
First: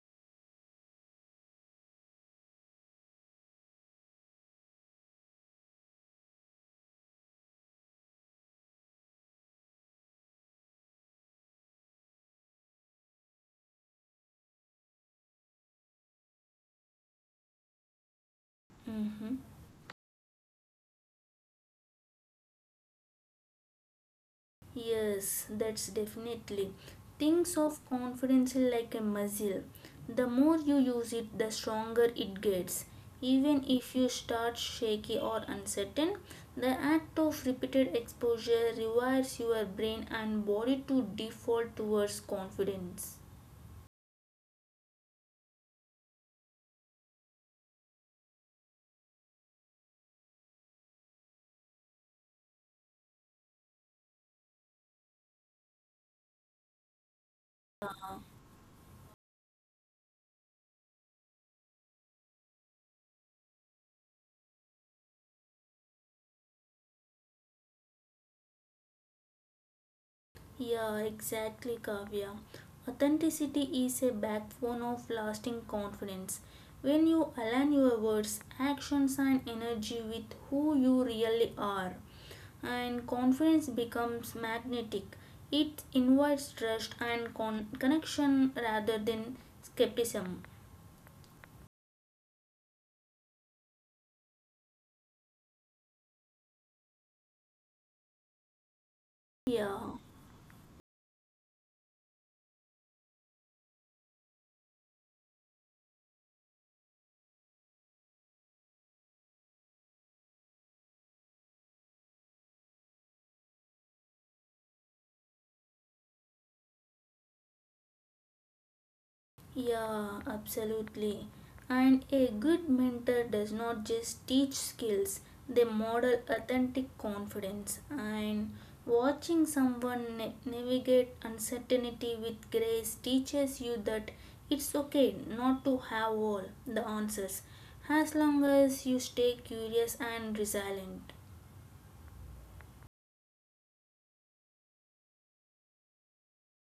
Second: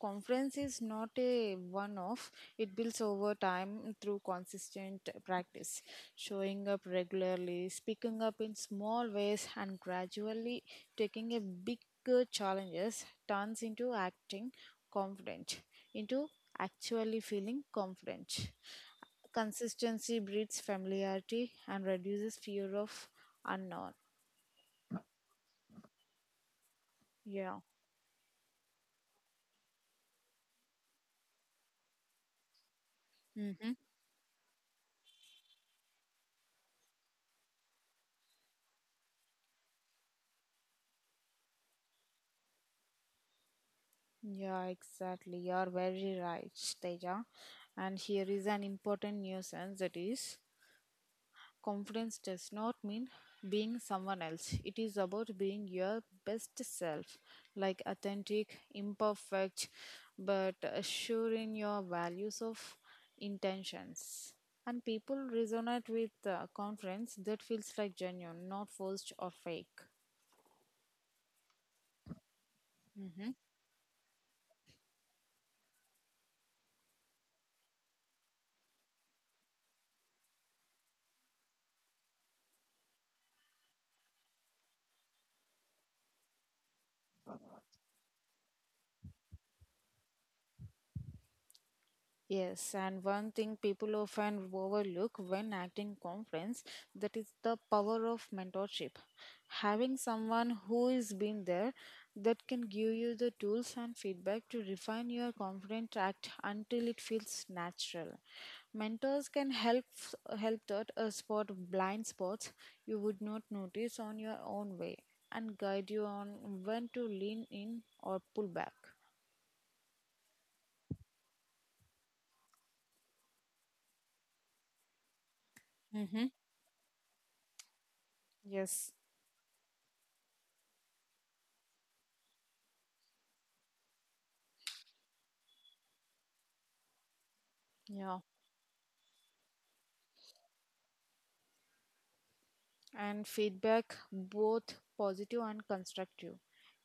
[SPEAKER 1] Confidence is not a one off, it builds over time through consistent practice, showing up regularly, speaking up in small ways, and gradually taking a bigger challenges turns into acting confident, into actually feeling confident.
[SPEAKER 2] Mm-hmm.
[SPEAKER 1] Consistency breeds familiarity and reduces fear of unknown.
[SPEAKER 2] Yes, that's definitely. Think
[SPEAKER 1] Yeah.
[SPEAKER 2] of confidence like a muscle. The more you use it, the stronger it gets. Even
[SPEAKER 1] Hmm.
[SPEAKER 2] if you start shaky or uncertain, the act of repeated exposure rewires your brain and body to default towards confidence.
[SPEAKER 1] Yeah, exactly. You are very right, Teja. And here is an important nuisance that is confidence does not mean being someone else. It is about being your best self, like authentic, imperfect, but sure in your values of intentions. And people resonate with confidence that feels like genuine, not forced or fake.
[SPEAKER 2] Yeah, exactly, Kavya. Authenticity is a backbone of lasting confidence. When you align your words, actions, and energy with who you really are, and confidence becomes magnetic. It invites trust and connection rather than skepticism.
[SPEAKER 1] Yes, and one thing people often overlook when acting conference that is the power of mentorship. Having
[SPEAKER 2] Yeah.
[SPEAKER 1] someone who is been there that can give you the tools and feedback to refine your confident act until it feels natural. Mentors can help help that spot blind spots you would not notice on your own way and guide you on when to lean in or pull back.
[SPEAKER 2] Yeah, absolutely. And a good mentor does not just teach skills, they model
[SPEAKER 1] Mm-hmm.
[SPEAKER 2] authentic confidence. And
[SPEAKER 1] Yes.
[SPEAKER 2] watching someone navigate uncertainty with grace teaches you that it's okay not to have all the answers as
[SPEAKER 1] Yeah.
[SPEAKER 2] long as you stay curious and resilient.
[SPEAKER 1] And feedback, both positive and constructive.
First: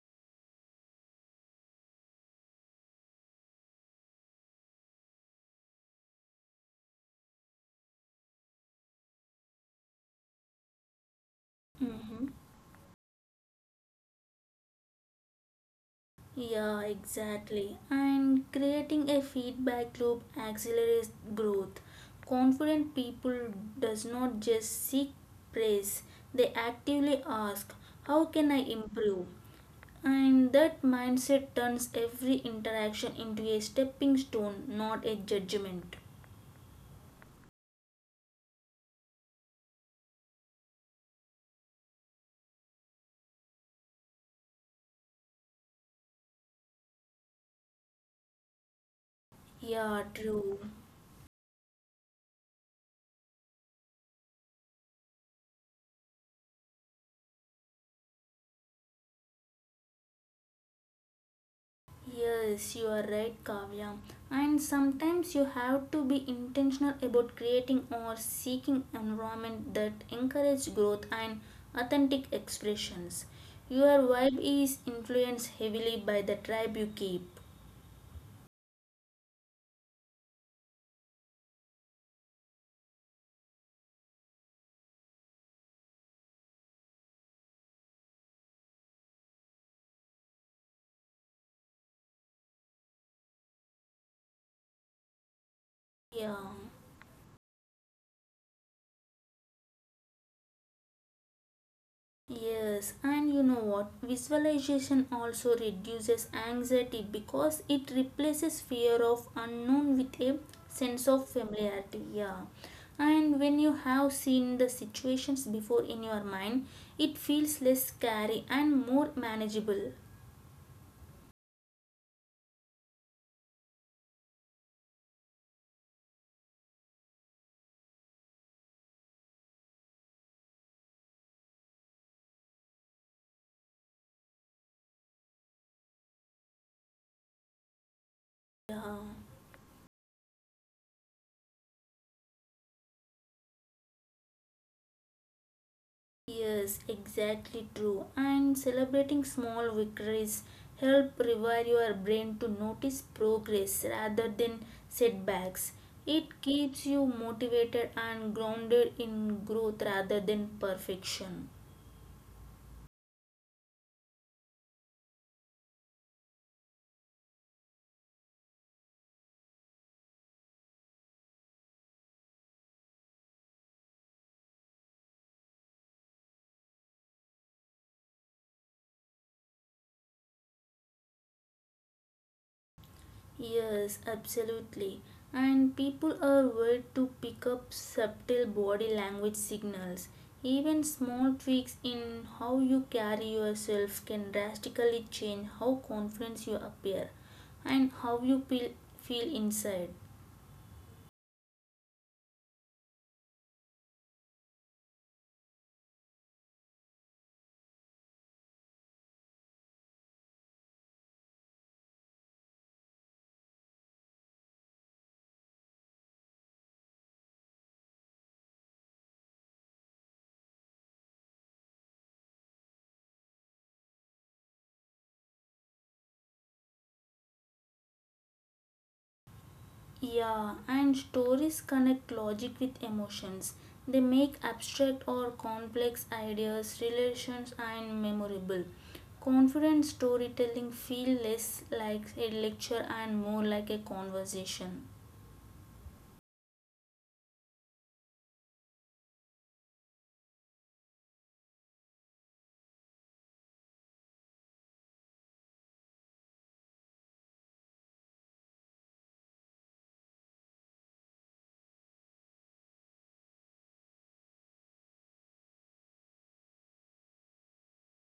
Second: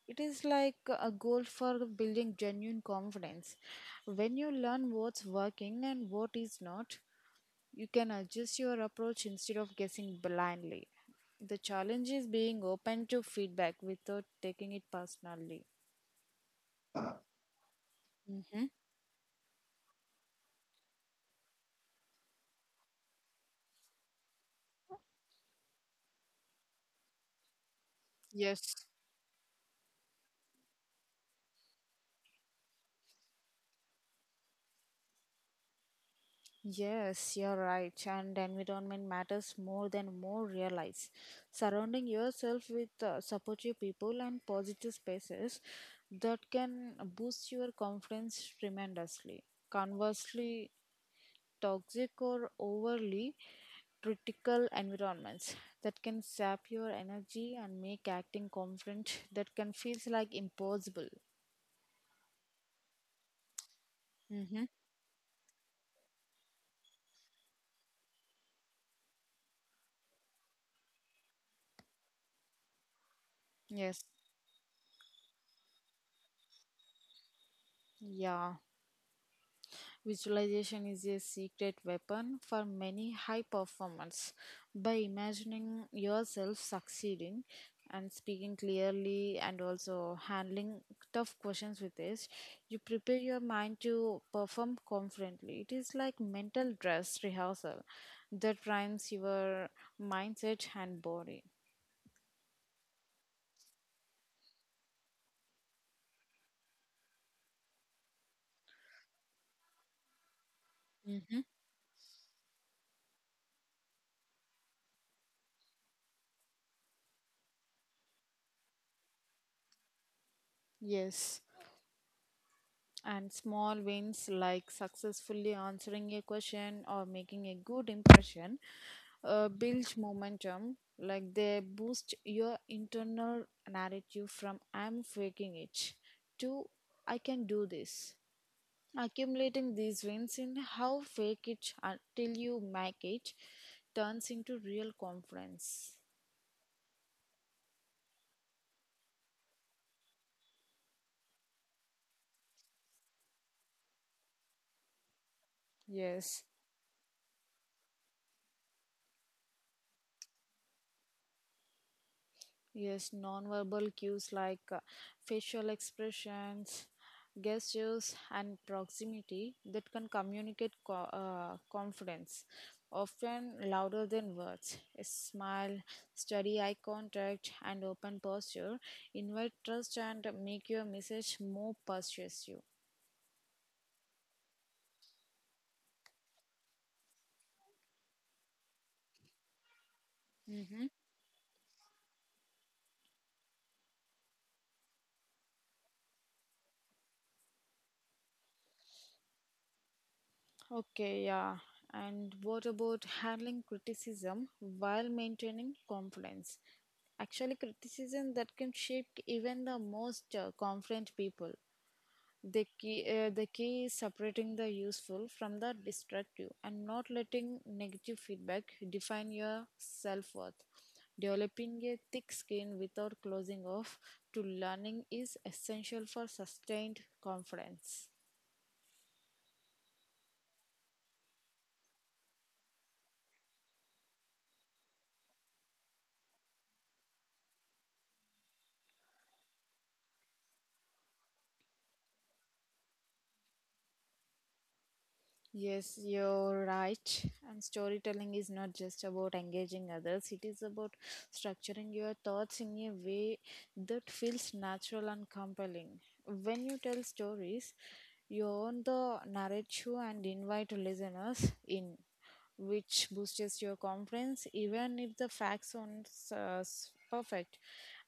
[SPEAKER 1] It is like a goal for building genuine confidence. When you learn what's working and what is not, you can adjust your approach instead of guessing blindly. The challenge is
[SPEAKER 2] Mm-hmm.
[SPEAKER 1] being open to feedback without taking it personally.
[SPEAKER 2] Yeah, exactly. And
[SPEAKER 1] Hmm.
[SPEAKER 2] creating a feedback loop accelerates growth. Confident people does not just seek praise, they actively ask, how can I
[SPEAKER 1] Yes.
[SPEAKER 2] improve? And that mindset turns every interaction into a stepping stone, not a judgment.
[SPEAKER 1] Yes, you're right, and environment matters more than more realize. Surrounding yourself with supportive people and positive spaces that can boost your confidence tremendously.
[SPEAKER 2] Yeah, true.
[SPEAKER 1] Conversely, toxic or overly critical environments that can sap your energy and make acting confident that can feels like impossible.
[SPEAKER 2] Yes, you are right, Kavya. And
[SPEAKER 1] Mm-hmm.
[SPEAKER 2] sometimes you have to be intentional about creating or seeking environment that encourage growth and authentic expressions. Your
[SPEAKER 1] Yes.
[SPEAKER 2] vibe is influenced heavily by the tribe you keep.
[SPEAKER 1] Yeah. Visualization is a secret weapon for many high performers. By imagining yourself succeeding and speaking clearly and also handling tough questions with this, you prepare your mind to perform confidently. It is like
[SPEAKER 2] Yeah.
[SPEAKER 1] mental dress rehearsal that primes your mindset and body.
[SPEAKER 2] Yes, and you know what? Visualization also reduces anxiety because it replaces fear of unknown with a sense of
[SPEAKER 1] Hmm.
[SPEAKER 2] familiarity. Yeah. And when you have seen the situations before in your mind, it feels less scary and more manageable.
[SPEAKER 1] Yes. And small wins like successfully answering a question or making a good impression builds momentum. Like they boost your internal narrative from I'm faking it to I can do this.
[SPEAKER 2] Yeah.
[SPEAKER 1] Accumulating these wins in how fake it until you make it turns into real confidence.
[SPEAKER 2] Yes, exactly true. And celebrating small victories help rewire your brain to notice progress rather than setbacks. It
[SPEAKER 1] Yes.
[SPEAKER 2] keeps you motivated and grounded in growth rather than perfection.
[SPEAKER 1] Yes, nonverbal cues like facial expressions, gestures, and proximity that can communicate confidence, often louder than words. A smile, steady eye contact, and open posture invite trust and make your message more persuasive.
[SPEAKER 2] Yes, absolutely. And people are weird to pick up subtle body language signals. Even
[SPEAKER 1] Mm-hmm.
[SPEAKER 2] small tweaks in how you carry yourself can drastically change how confident you appear and how you feel, feel inside.
[SPEAKER 1] Okay, yeah. And what about handling criticism while maintaining confidence? Actually, criticism that can shake even the most confident people. The key is separating the useful from the destructive and not letting negative feedback define your self worth. Developing a thick skin without closing off to learning is essential for sustained confidence.
[SPEAKER 2] Yeah, and stories connect logic with emotions. They make abstract or complex ideas, relations, and memorable. Confident storytelling feel less like a lecture and more like a conversation.
[SPEAKER 1] Yes, you're right. And storytelling is not just about engaging others, it is about structuring your thoughts in a way that feels natural and compelling. When you tell stories, you own the narrative and invite listeners in, which boosts your confidence even if the facts aren't perfect.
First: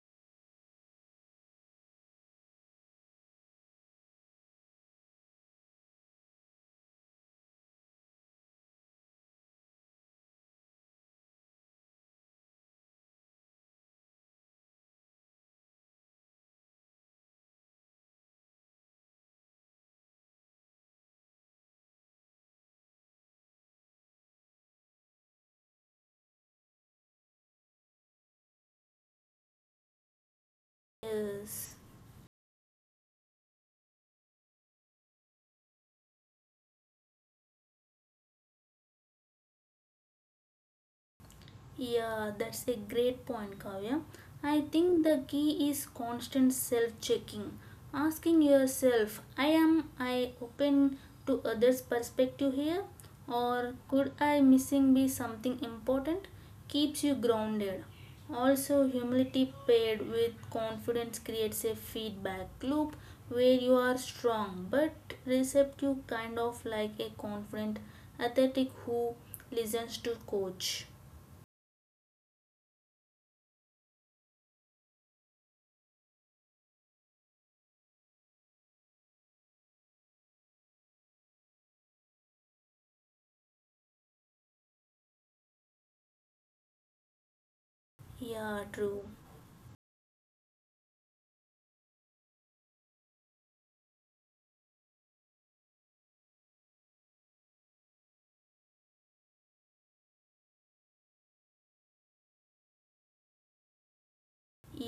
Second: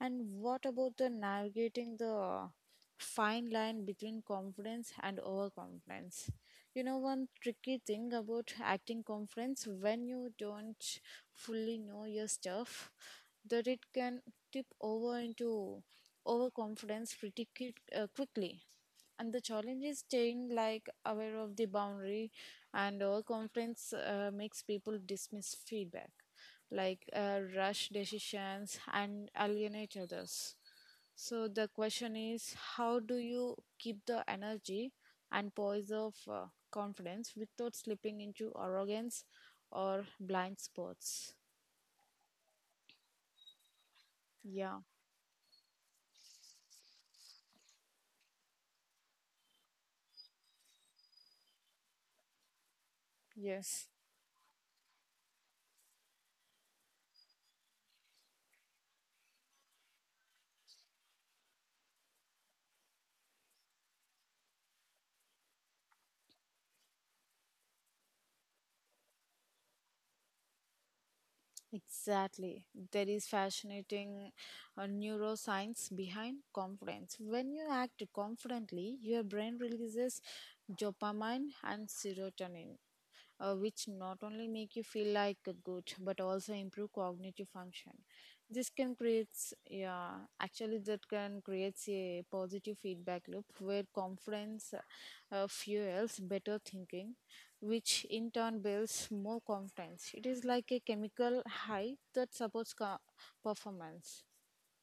[SPEAKER 1] And what about the navigating the fine line between confidence and overconfidence? You know, one tricky thing about acting confidence when you don't fully know your stuff, that it can tip over into overconfidence quickly. And the challenge is staying like aware of the boundary. And overconfidence makes people dismiss feedback, like rush decisions and alienate others. So the
[SPEAKER 2] Yes.
[SPEAKER 1] question is, how do you keep the energy and poise of confidence without slipping into arrogance or blind spots?
[SPEAKER 2] Yeah, that's a great point, Kavya. I
[SPEAKER 1] Yeah.
[SPEAKER 2] think the key is constant self checking. Asking yourself, I am I open to others' perspective here? Or
[SPEAKER 1] Yes.
[SPEAKER 2] could I missing be something important? Keeps you grounded. Also, humility paired with confidence creates a feedback loop where you are strong but receptive, kind of like a confident athletic who listens to coach.
[SPEAKER 1] Exactly. There is fascinating neuroscience behind confidence. When you act confidently, your brain releases dopamine and serotonin, which not only make you feel like a good but also improve cognitive function.
[SPEAKER 2] Yeah,
[SPEAKER 1] This can
[SPEAKER 2] true.
[SPEAKER 1] creates yeah Actually, that can creates a positive feedback loop where confidence fuels better thinking, which in turn builds more confidence. It is like a chemical high that supports performance.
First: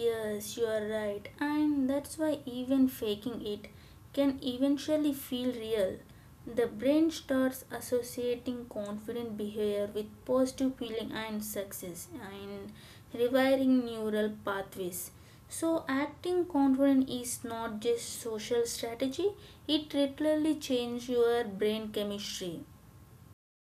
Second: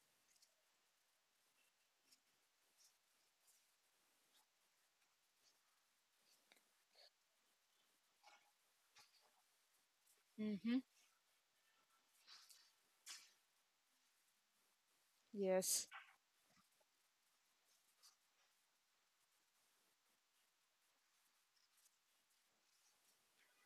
[SPEAKER 2] Yes, you are right. And that's why even faking it can eventually feel real. The brain starts associating confident behavior with positive
[SPEAKER 1] Mm-hmm.
[SPEAKER 2] feeling and success and rewiring neural pathways. So,
[SPEAKER 1] Yes.
[SPEAKER 2] acting confident is not just social strategy, it literally changes your brain chemistry.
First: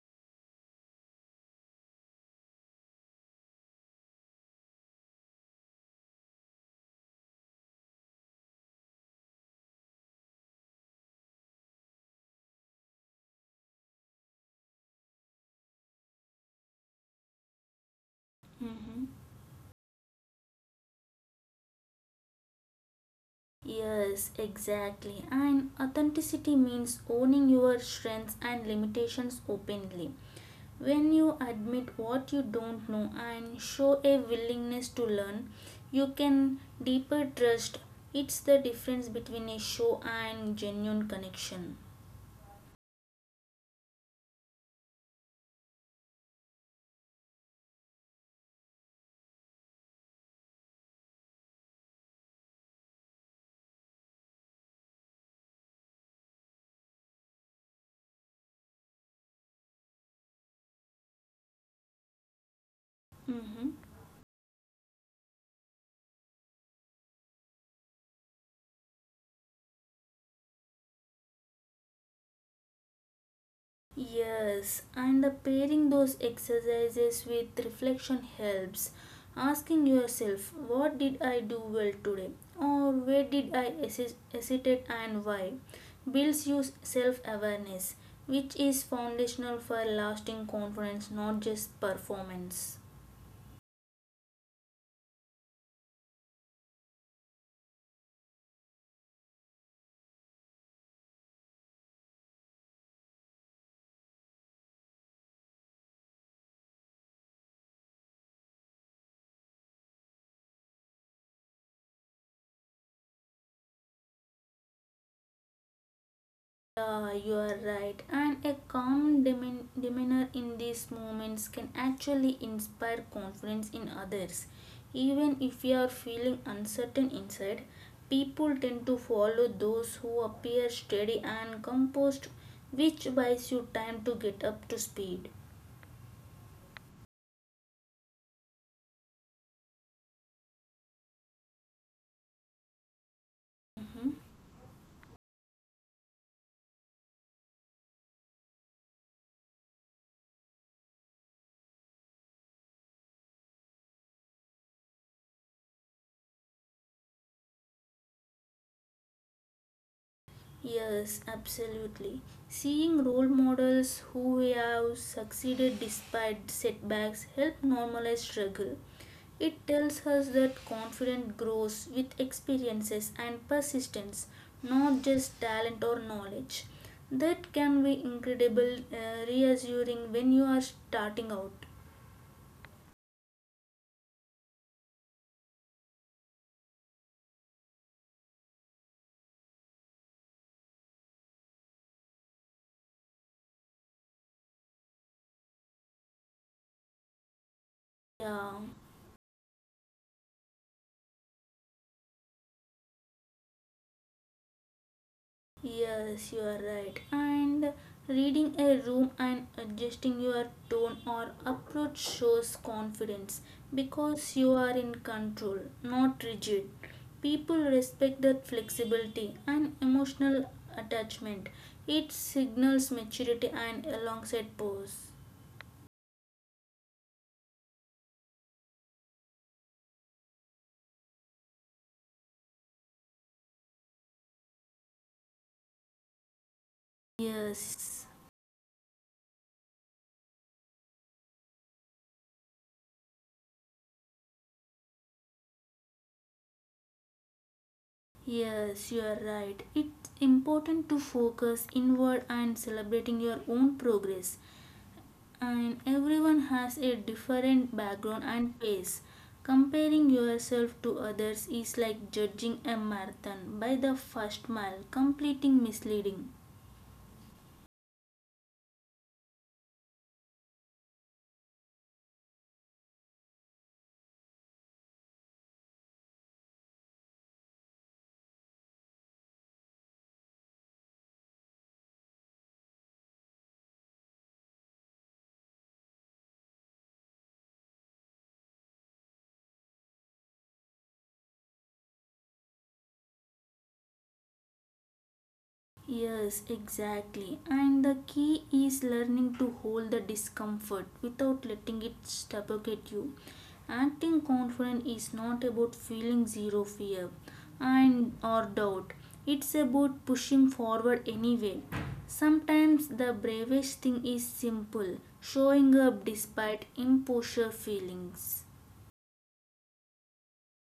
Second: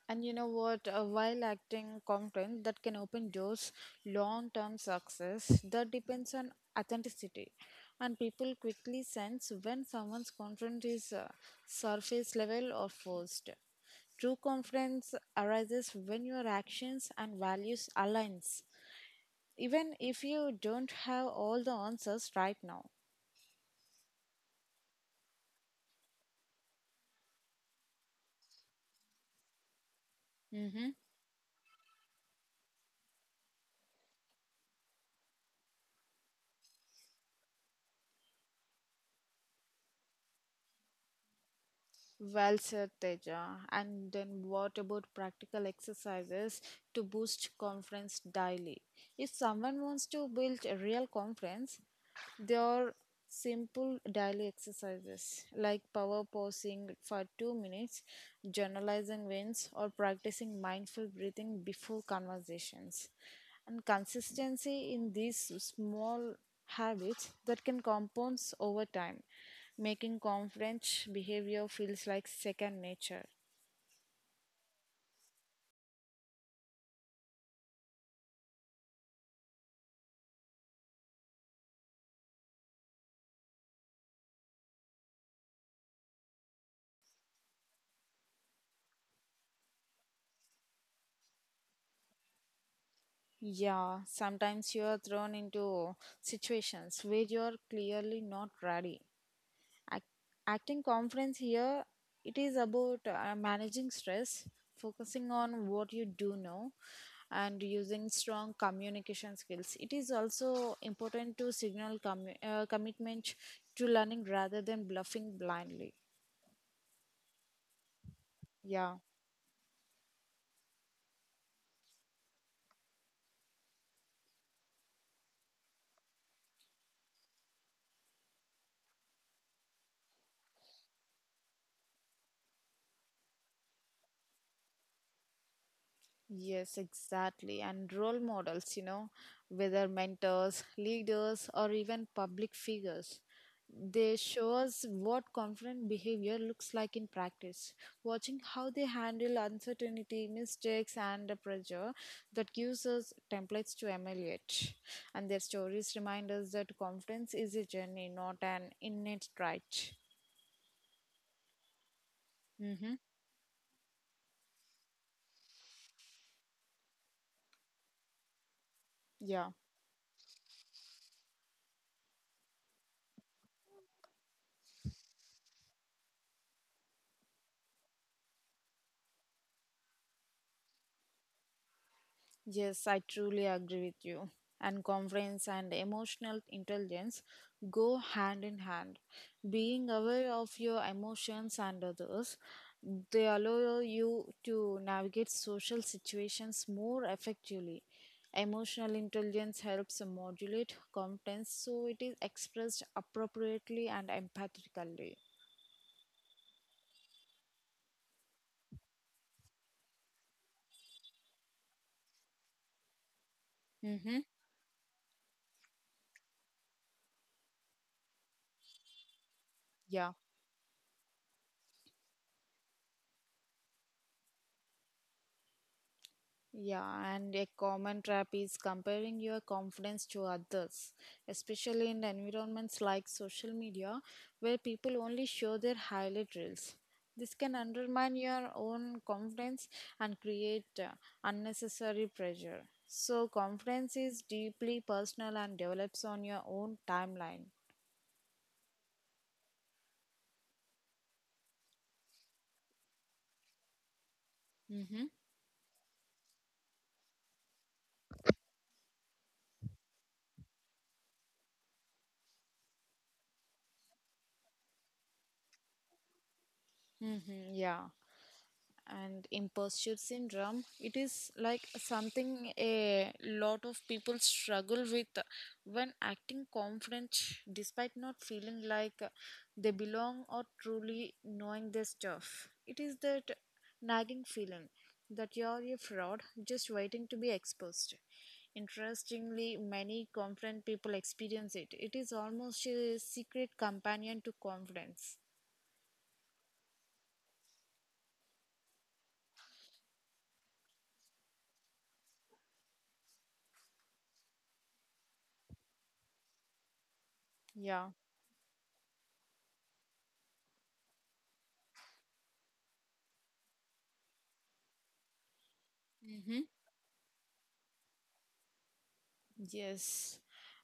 [SPEAKER 1] And you know what? While acting content that can open doors, long term success that depends on authenticity. And people quickly sense when someone's content is surface level or forced. True confidence arises when your actions and values aligns,
[SPEAKER 2] Mhm.
[SPEAKER 1] even if you don't have all the answers right now.
[SPEAKER 2] Yes, exactly. And authenticity means owning your strengths and limitations openly.
[SPEAKER 1] Mhm.
[SPEAKER 2] When you admit what you don't know and show a willingness to learn, you can deeper trust. It's the difference between a show and genuine connection.
[SPEAKER 1] Well said, Teja. And then what about practical exercises to boost confidence daily? If someone wants to build a real confidence, there are simple daily exercises like power posing for 2 minutes, journalizing wins, or practicing mindful breathing before conversations.
[SPEAKER 2] Mm-hmm.
[SPEAKER 1] And consistency in these small habits that can compound over time making conference behavior feels like second nature.
[SPEAKER 2] Yes, and pairing those exercises with reflection helps. Asking yourself, what did I do well today? Or where did I hesitate and why? Builds your self awareness, which is foundational for lasting confidence, not just performance.
[SPEAKER 1] Yeah, sometimes you are thrown into situations where you are clearly not ready. Act- Acting conference here, it is about managing stress, focusing on what you do know, and using strong communication skills. It is also important to signal commitment to learning rather than bluffing blindly.
[SPEAKER 2] Yeah, you are right. And a
[SPEAKER 1] Yeah.
[SPEAKER 2] calm demeanor in these moments can actually inspire confidence in others. Even if you are feeling uncertain inside, people tend to follow those who appear steady and composed, which buys you time to get up to speed.
[SPEAKER 1] Yes, exactly. And role models, whether mentors, leaders, or even public figures,
[SPEAKER 2] Mhm.
[SPEAKER 1] they show us what confident behavior looks like in practice. Watching how they handle uncertainty, mistakes, and the pressure that gives us templates to emulate. And their stories remind us that confidence is a journey, not an innate trait.
[SPEAKER 2] Yes, absolutely.
[SPEAKER 1] Mm-hmm.
[SPEAKER 2] Seeing role models who have succeeded despite setbacks help normalize struggle.
[SPEAKER 1] Yeah.
[SPEAKER 2] It tells us that confidence grows with experiences and persistence, not just talent or knowledge. That can be incredible, reassuring when you are starting out.
[SPEAKER 1] Yes, I truly agree with you. And conference and emotional intelligence go hand in hand. Being aware of your emotions and others, they allow you to navigate social situations more effectively.
[SPEAKER 2] Yeah.
[SPEAKER 1] Emotional intelligence helps modulate confidence so it is expressed appropriately and empathically.
[SPEAKER 2] Yes, you are right. And reading a room and adjusting your tone or approach shows confidence
[SPEAKER 1] Mm-hmm.
[SPEAKER 2] because you are in control, not rigid. People respect that flexibility and
[SPEAKER 1] Yeah.
[SPEAKER 2] emotional attachment. It signals maturity and alongside pose.
[SPEAKER 1] Yeah, and a common trap is comparing your confidence to others, especially in environments like social media, where people only show their highlight reels. This can
[SPEAKER 2] Yes,
[SPEAKER 1] undermine your own confidence and create unnecessary pressure. So, confidence is deeply personal and develops on your own timeline.
[SPEAKER 2] yes, you are right. It's important to focus inward and celebrating your own progress
[SPEAKER 1] Mm-hmm.
[SPEAKER 2] and everyone has a different background and pace. Comparing yourself to others is like judging a marathon by the first mile, completing misleading.
[SPEAKER 1] Mm-hmm. Yeah. And imposter syndrome, it is like something a lot of people struggle with when acting confident despite not feeling like they belong or truly knowing their stuff. It is that nagging feeling that you're a fraud just waiting to be exposed. Interestingly, many confident people experience it. It is almost a secret companion to confidence.
[SPEAKER 2] Yes, exactly. And the key is learning to hold the discomfort without letting it suffocate you. Acting confident is not about feeling zero fear
[SPEAKER 1] Yeah.
[SPEAKER 2] and or doubt. It's about pushing forward anyway. Sometimes the bravest thing is simple, showing up
[SPEAKER 1] Mhm.
[SPEAKER 2] despite imposture feelings.
[SPEAKER 1] Yes.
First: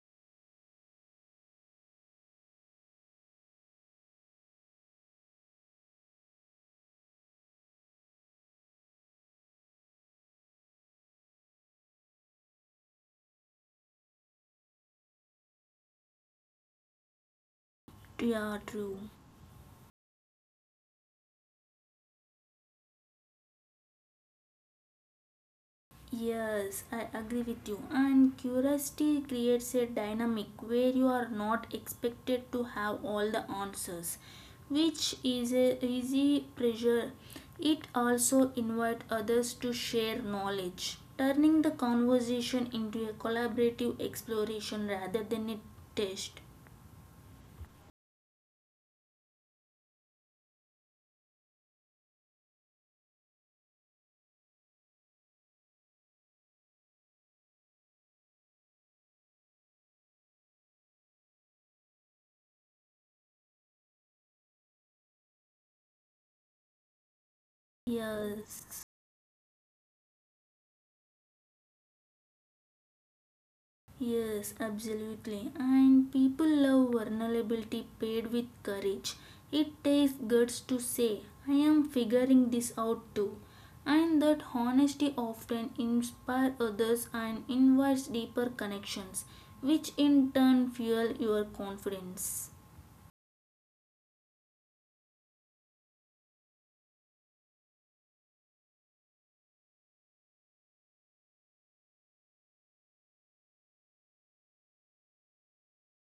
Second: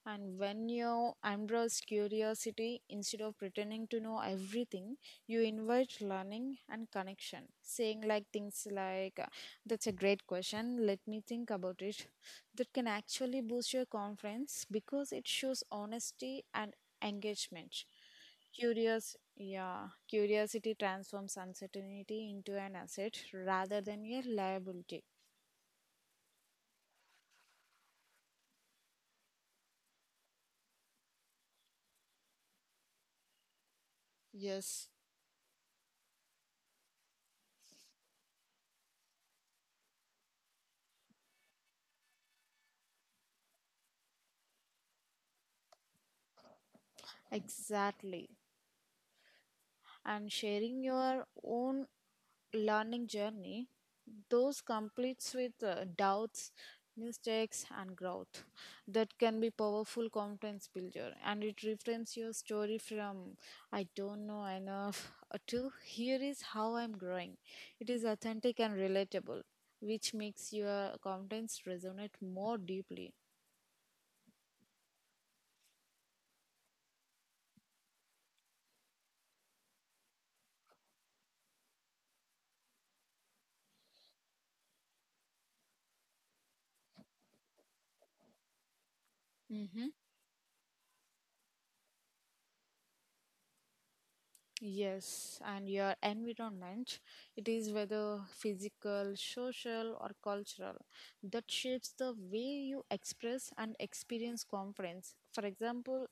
[SPEAKER 1] And when you embrace curiosity instead of pretending to know everything, you invite learning and connection. Saying like things like, that's a great question, let me think about it. That can actually boost your confidence because it shows honesty and engagement.
[SPEAKER 2] Yeah, true.
[SPEAKER 1] Yeah, curiosity transforms uncertainty into an asset rather than a liability.
[SPEAKER 2] Yes, I agree with you. And curiosity creates a dynamic where you are not expected to have all the answers,
[SPEAKER 1] Yes,
[SPEAKER 2] which is a easy pressure. It also invites others to share knowledge, turning the conversation into a collaborative exploration rather than a test.
[SPEAKER 1] exactly. And sharing your own learning journey, those completes with doubts, mistakes, and growth. That can be powerful confidence builder, and it reframes your story from "I don't know enough" to "Here is how I'm growing." It is authentic
[SPEAKER 2] Yes.
[SPEAKER 1] and relatable, which makes your confidence resonate more deeply.
[SPEAKER 2] Yes, absolutely. And people love vulnerability paired with courage. It takes guts to say, I am figuring this out too. And that honesty often inspires others and invites deeper connections, which
[SPEAKER 1] Mhm.
[SPEAKER 2] in turn fuel your confidence.
[SPEAKER 1] Yes, and your environment, it is whether physical, social, or cultural, that shapes the way you express and experience confidence. For example,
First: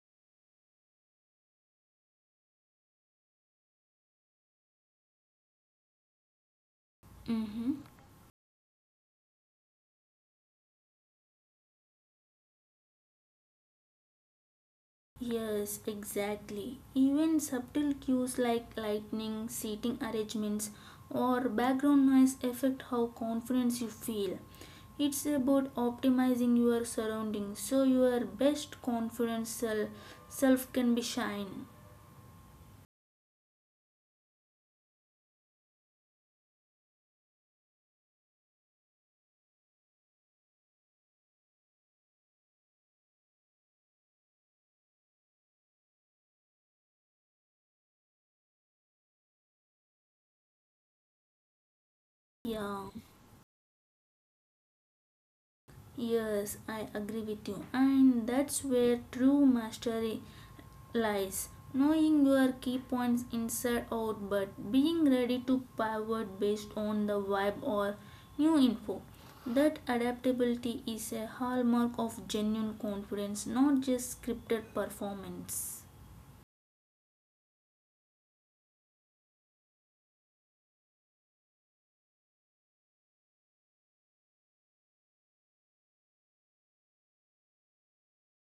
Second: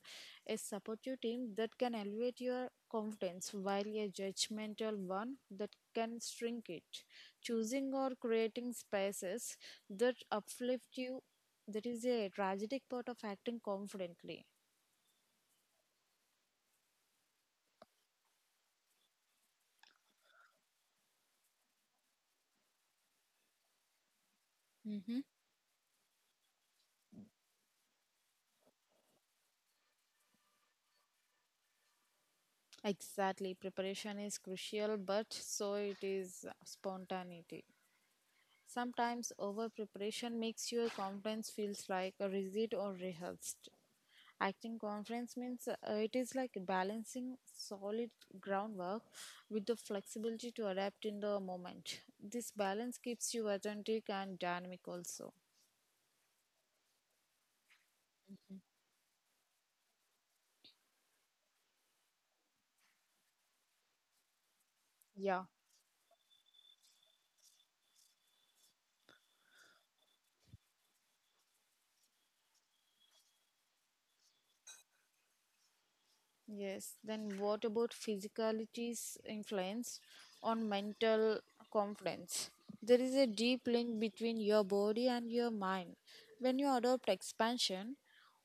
[SPEAKER 1] a supportive team that can elevate your confidence, while a judgmental one that can shrink it.
[SPEAKER 2] Mm-hmm.
[SPEAKER 1] Choosing or creating spaces that uplift you, that is a tragic part of acting confidently.
[SPEAKER 2] Yes, exactly. Even subtle cues like lighting, seating arrangements, or background noise affect how confident you feel.
[SPEAKER 1] Mm-hmm.
[SPEAKER 2] It's about optimizing your surroundings so your best confident self can be shine.
[SPEAKER 1] Exactly. Preparation is crucial, but so it is spontaneity. Sometimes over preparation makes your conference feels like a rigid or rehearsed. Acting conference means it is like balancing solid groundwork with the flexibility to adapt in the moment. This
[SPEAKER 2] Yeah,
[SPEAKER 1] balance keeps you authentic and dynamic also.
[SPEAKER 2] yes, I agree with you. And that's where true mastery lies. Knowing your key points inside out, but being ready
[SPEAKER 1] Yeah.
[SPEAKER 2] to pivot based on the vibe or new info. That adaptability is a hallmark of genuine confidence, not just scripted performance.
[SPEAKER 1] Yes, then what about physicality's influence on mental confidence? There is a deep link between your body and your mind. When you adopt expansion,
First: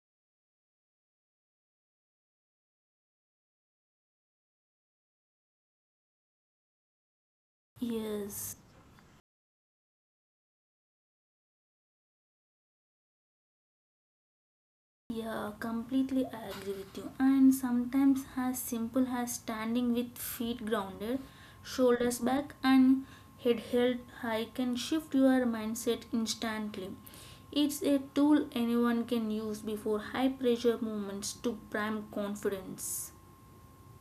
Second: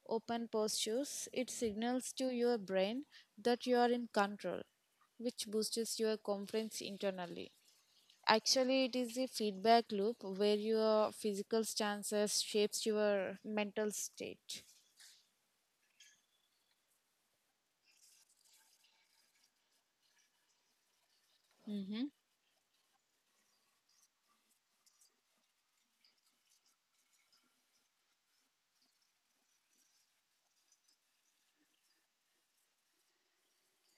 [SPEAKER 1] open postures, it signals to your brain that you are in control, which boosts your confidence internally.
[SPEAKER 2] Yes,
[SPEAKER 1] Actually, it is a feedback loop where your physical stances shapes your mental state.
[SPEAKER 2] yeah, completely I agree with you. And sometimes as simple as standing with feet grounded,
[SPEAKER 1] Mm-hmm.
[SPEAKER 2] shoulders back, and head held high can shift your mindset instantly. It's a tool anyone can use before high pressure moments to prime confidence.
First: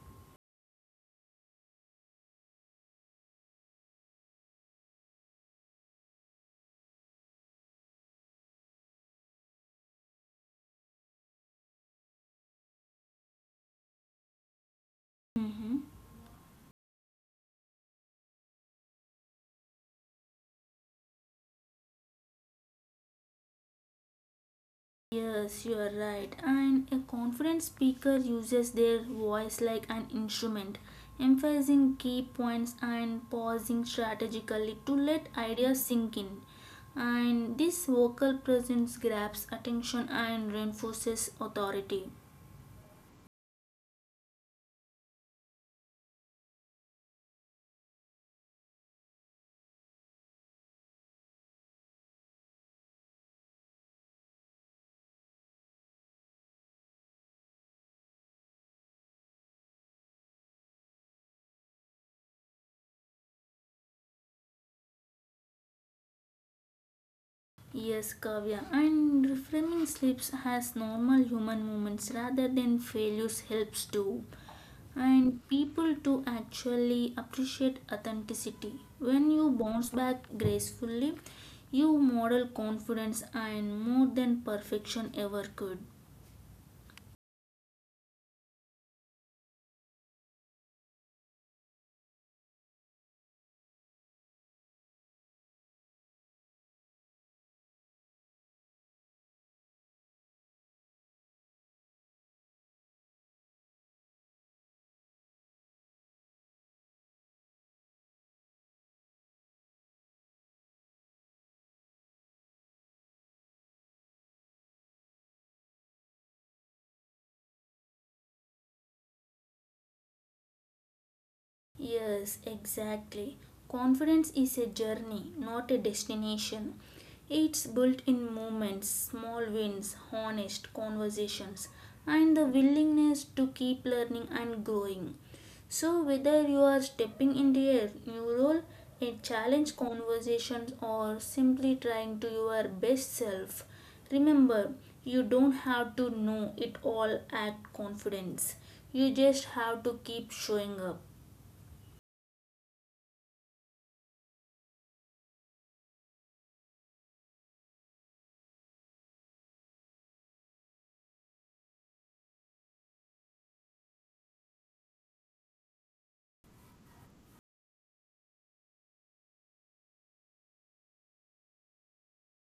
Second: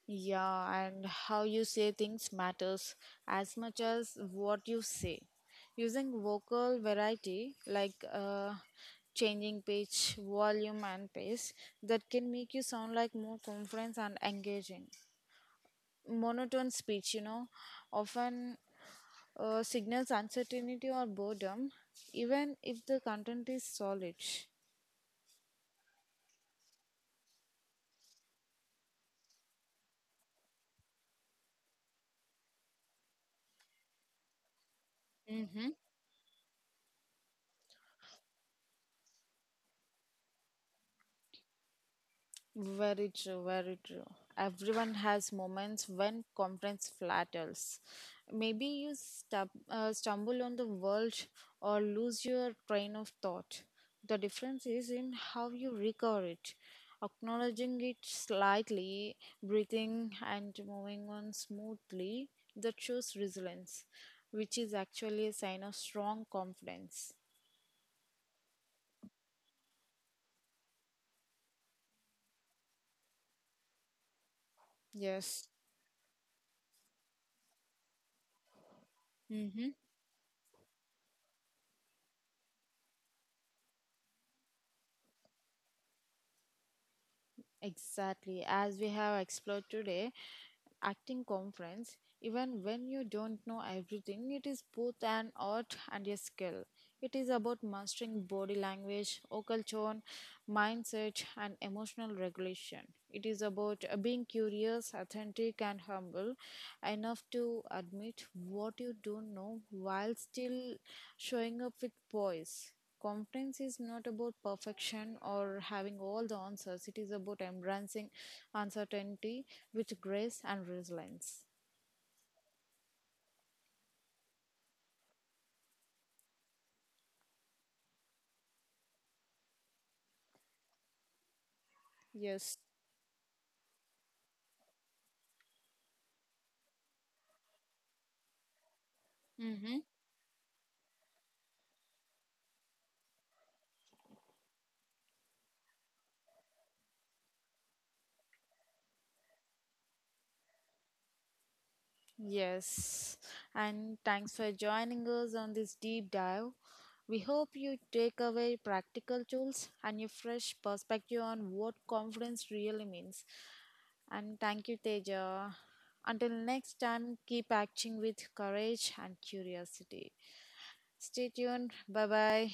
[SPEAKER 1] Yeah, and how you say things matters as much as what you say. Using vocal variety, like changing pitch, volume, and pace, that can make you sound like more confident and engaging.
[SPEAKER 2] Mhm.
[SPEAKER 1] Monotone speech, often signals uncertainty or boredom, even if the content is solid.
[SPEAKER 2] Yes, you are right. And a confident speaker uses their voice like an instrument, emphasizing key points and pausing strategically to let
[SPEAKER 1] Mm-hmm.
[SPEAKER 2] ideas sink in. And this vocal presence grabs attention and reinforces authority.
[SPEAKER 1] Very true, very true. Everyone has moments when confidence flatters. Maybe you stumble on the world or lose your train of thought. The difference is in how you recover it. Acknowledging it slightly, breathing, and moving on smoothly, that shows resilience, which is actually a sign of strong confidence.
[SPEAKER 2] Yes, Kavya, and reframing slips as normal human moments rather than failures helps too. And
[SPEAKER 1] Yes.
[SPEAKER 2] people to actually appreciate authenticity. When you
[SPEAKER 1] Mm-hmm.
[SPEAKER 2] bounce back gracefully, you model confidence and more than perfection ever could.
[SPEAKER 1] Exactly. As we have explored today, acting conference, even when you don't know everything, it is both an art and a skill. It is about mastering body language, vocal tone, mindset, and emotional regulation. It is about being curious, authentic, and humble enough to admit what you don't know while still showing up with poise. Confidence is not about perfection or having all the answers. It is about embracing uncertainty with grace and resilience.
[SPEAKER 2] Yes, exactly. Confidence is a journey, not a destination. It's built in moments, small wins, honest conversations, and the
[SPEAKER 1] Yes.
[SPEAKER 2] willingness to keep learning and growing. So, whether you are stepping into a new role, a
[SPEAKER 1] Mm-hmm.
[SPEAKER 2] challenge conversations, or simply trying to your best self, remember you don't have to know it all at confidence. You just have to keep showing up.
[SPEAKER 1] Yes, and thanks for joining us on this deep dive. We hope you take away practical tools and a fresh perspective on what confidence really means. And thank you, Teja. Until next time, keep acting with courage and curiosity. Stay tuned. Bye bye.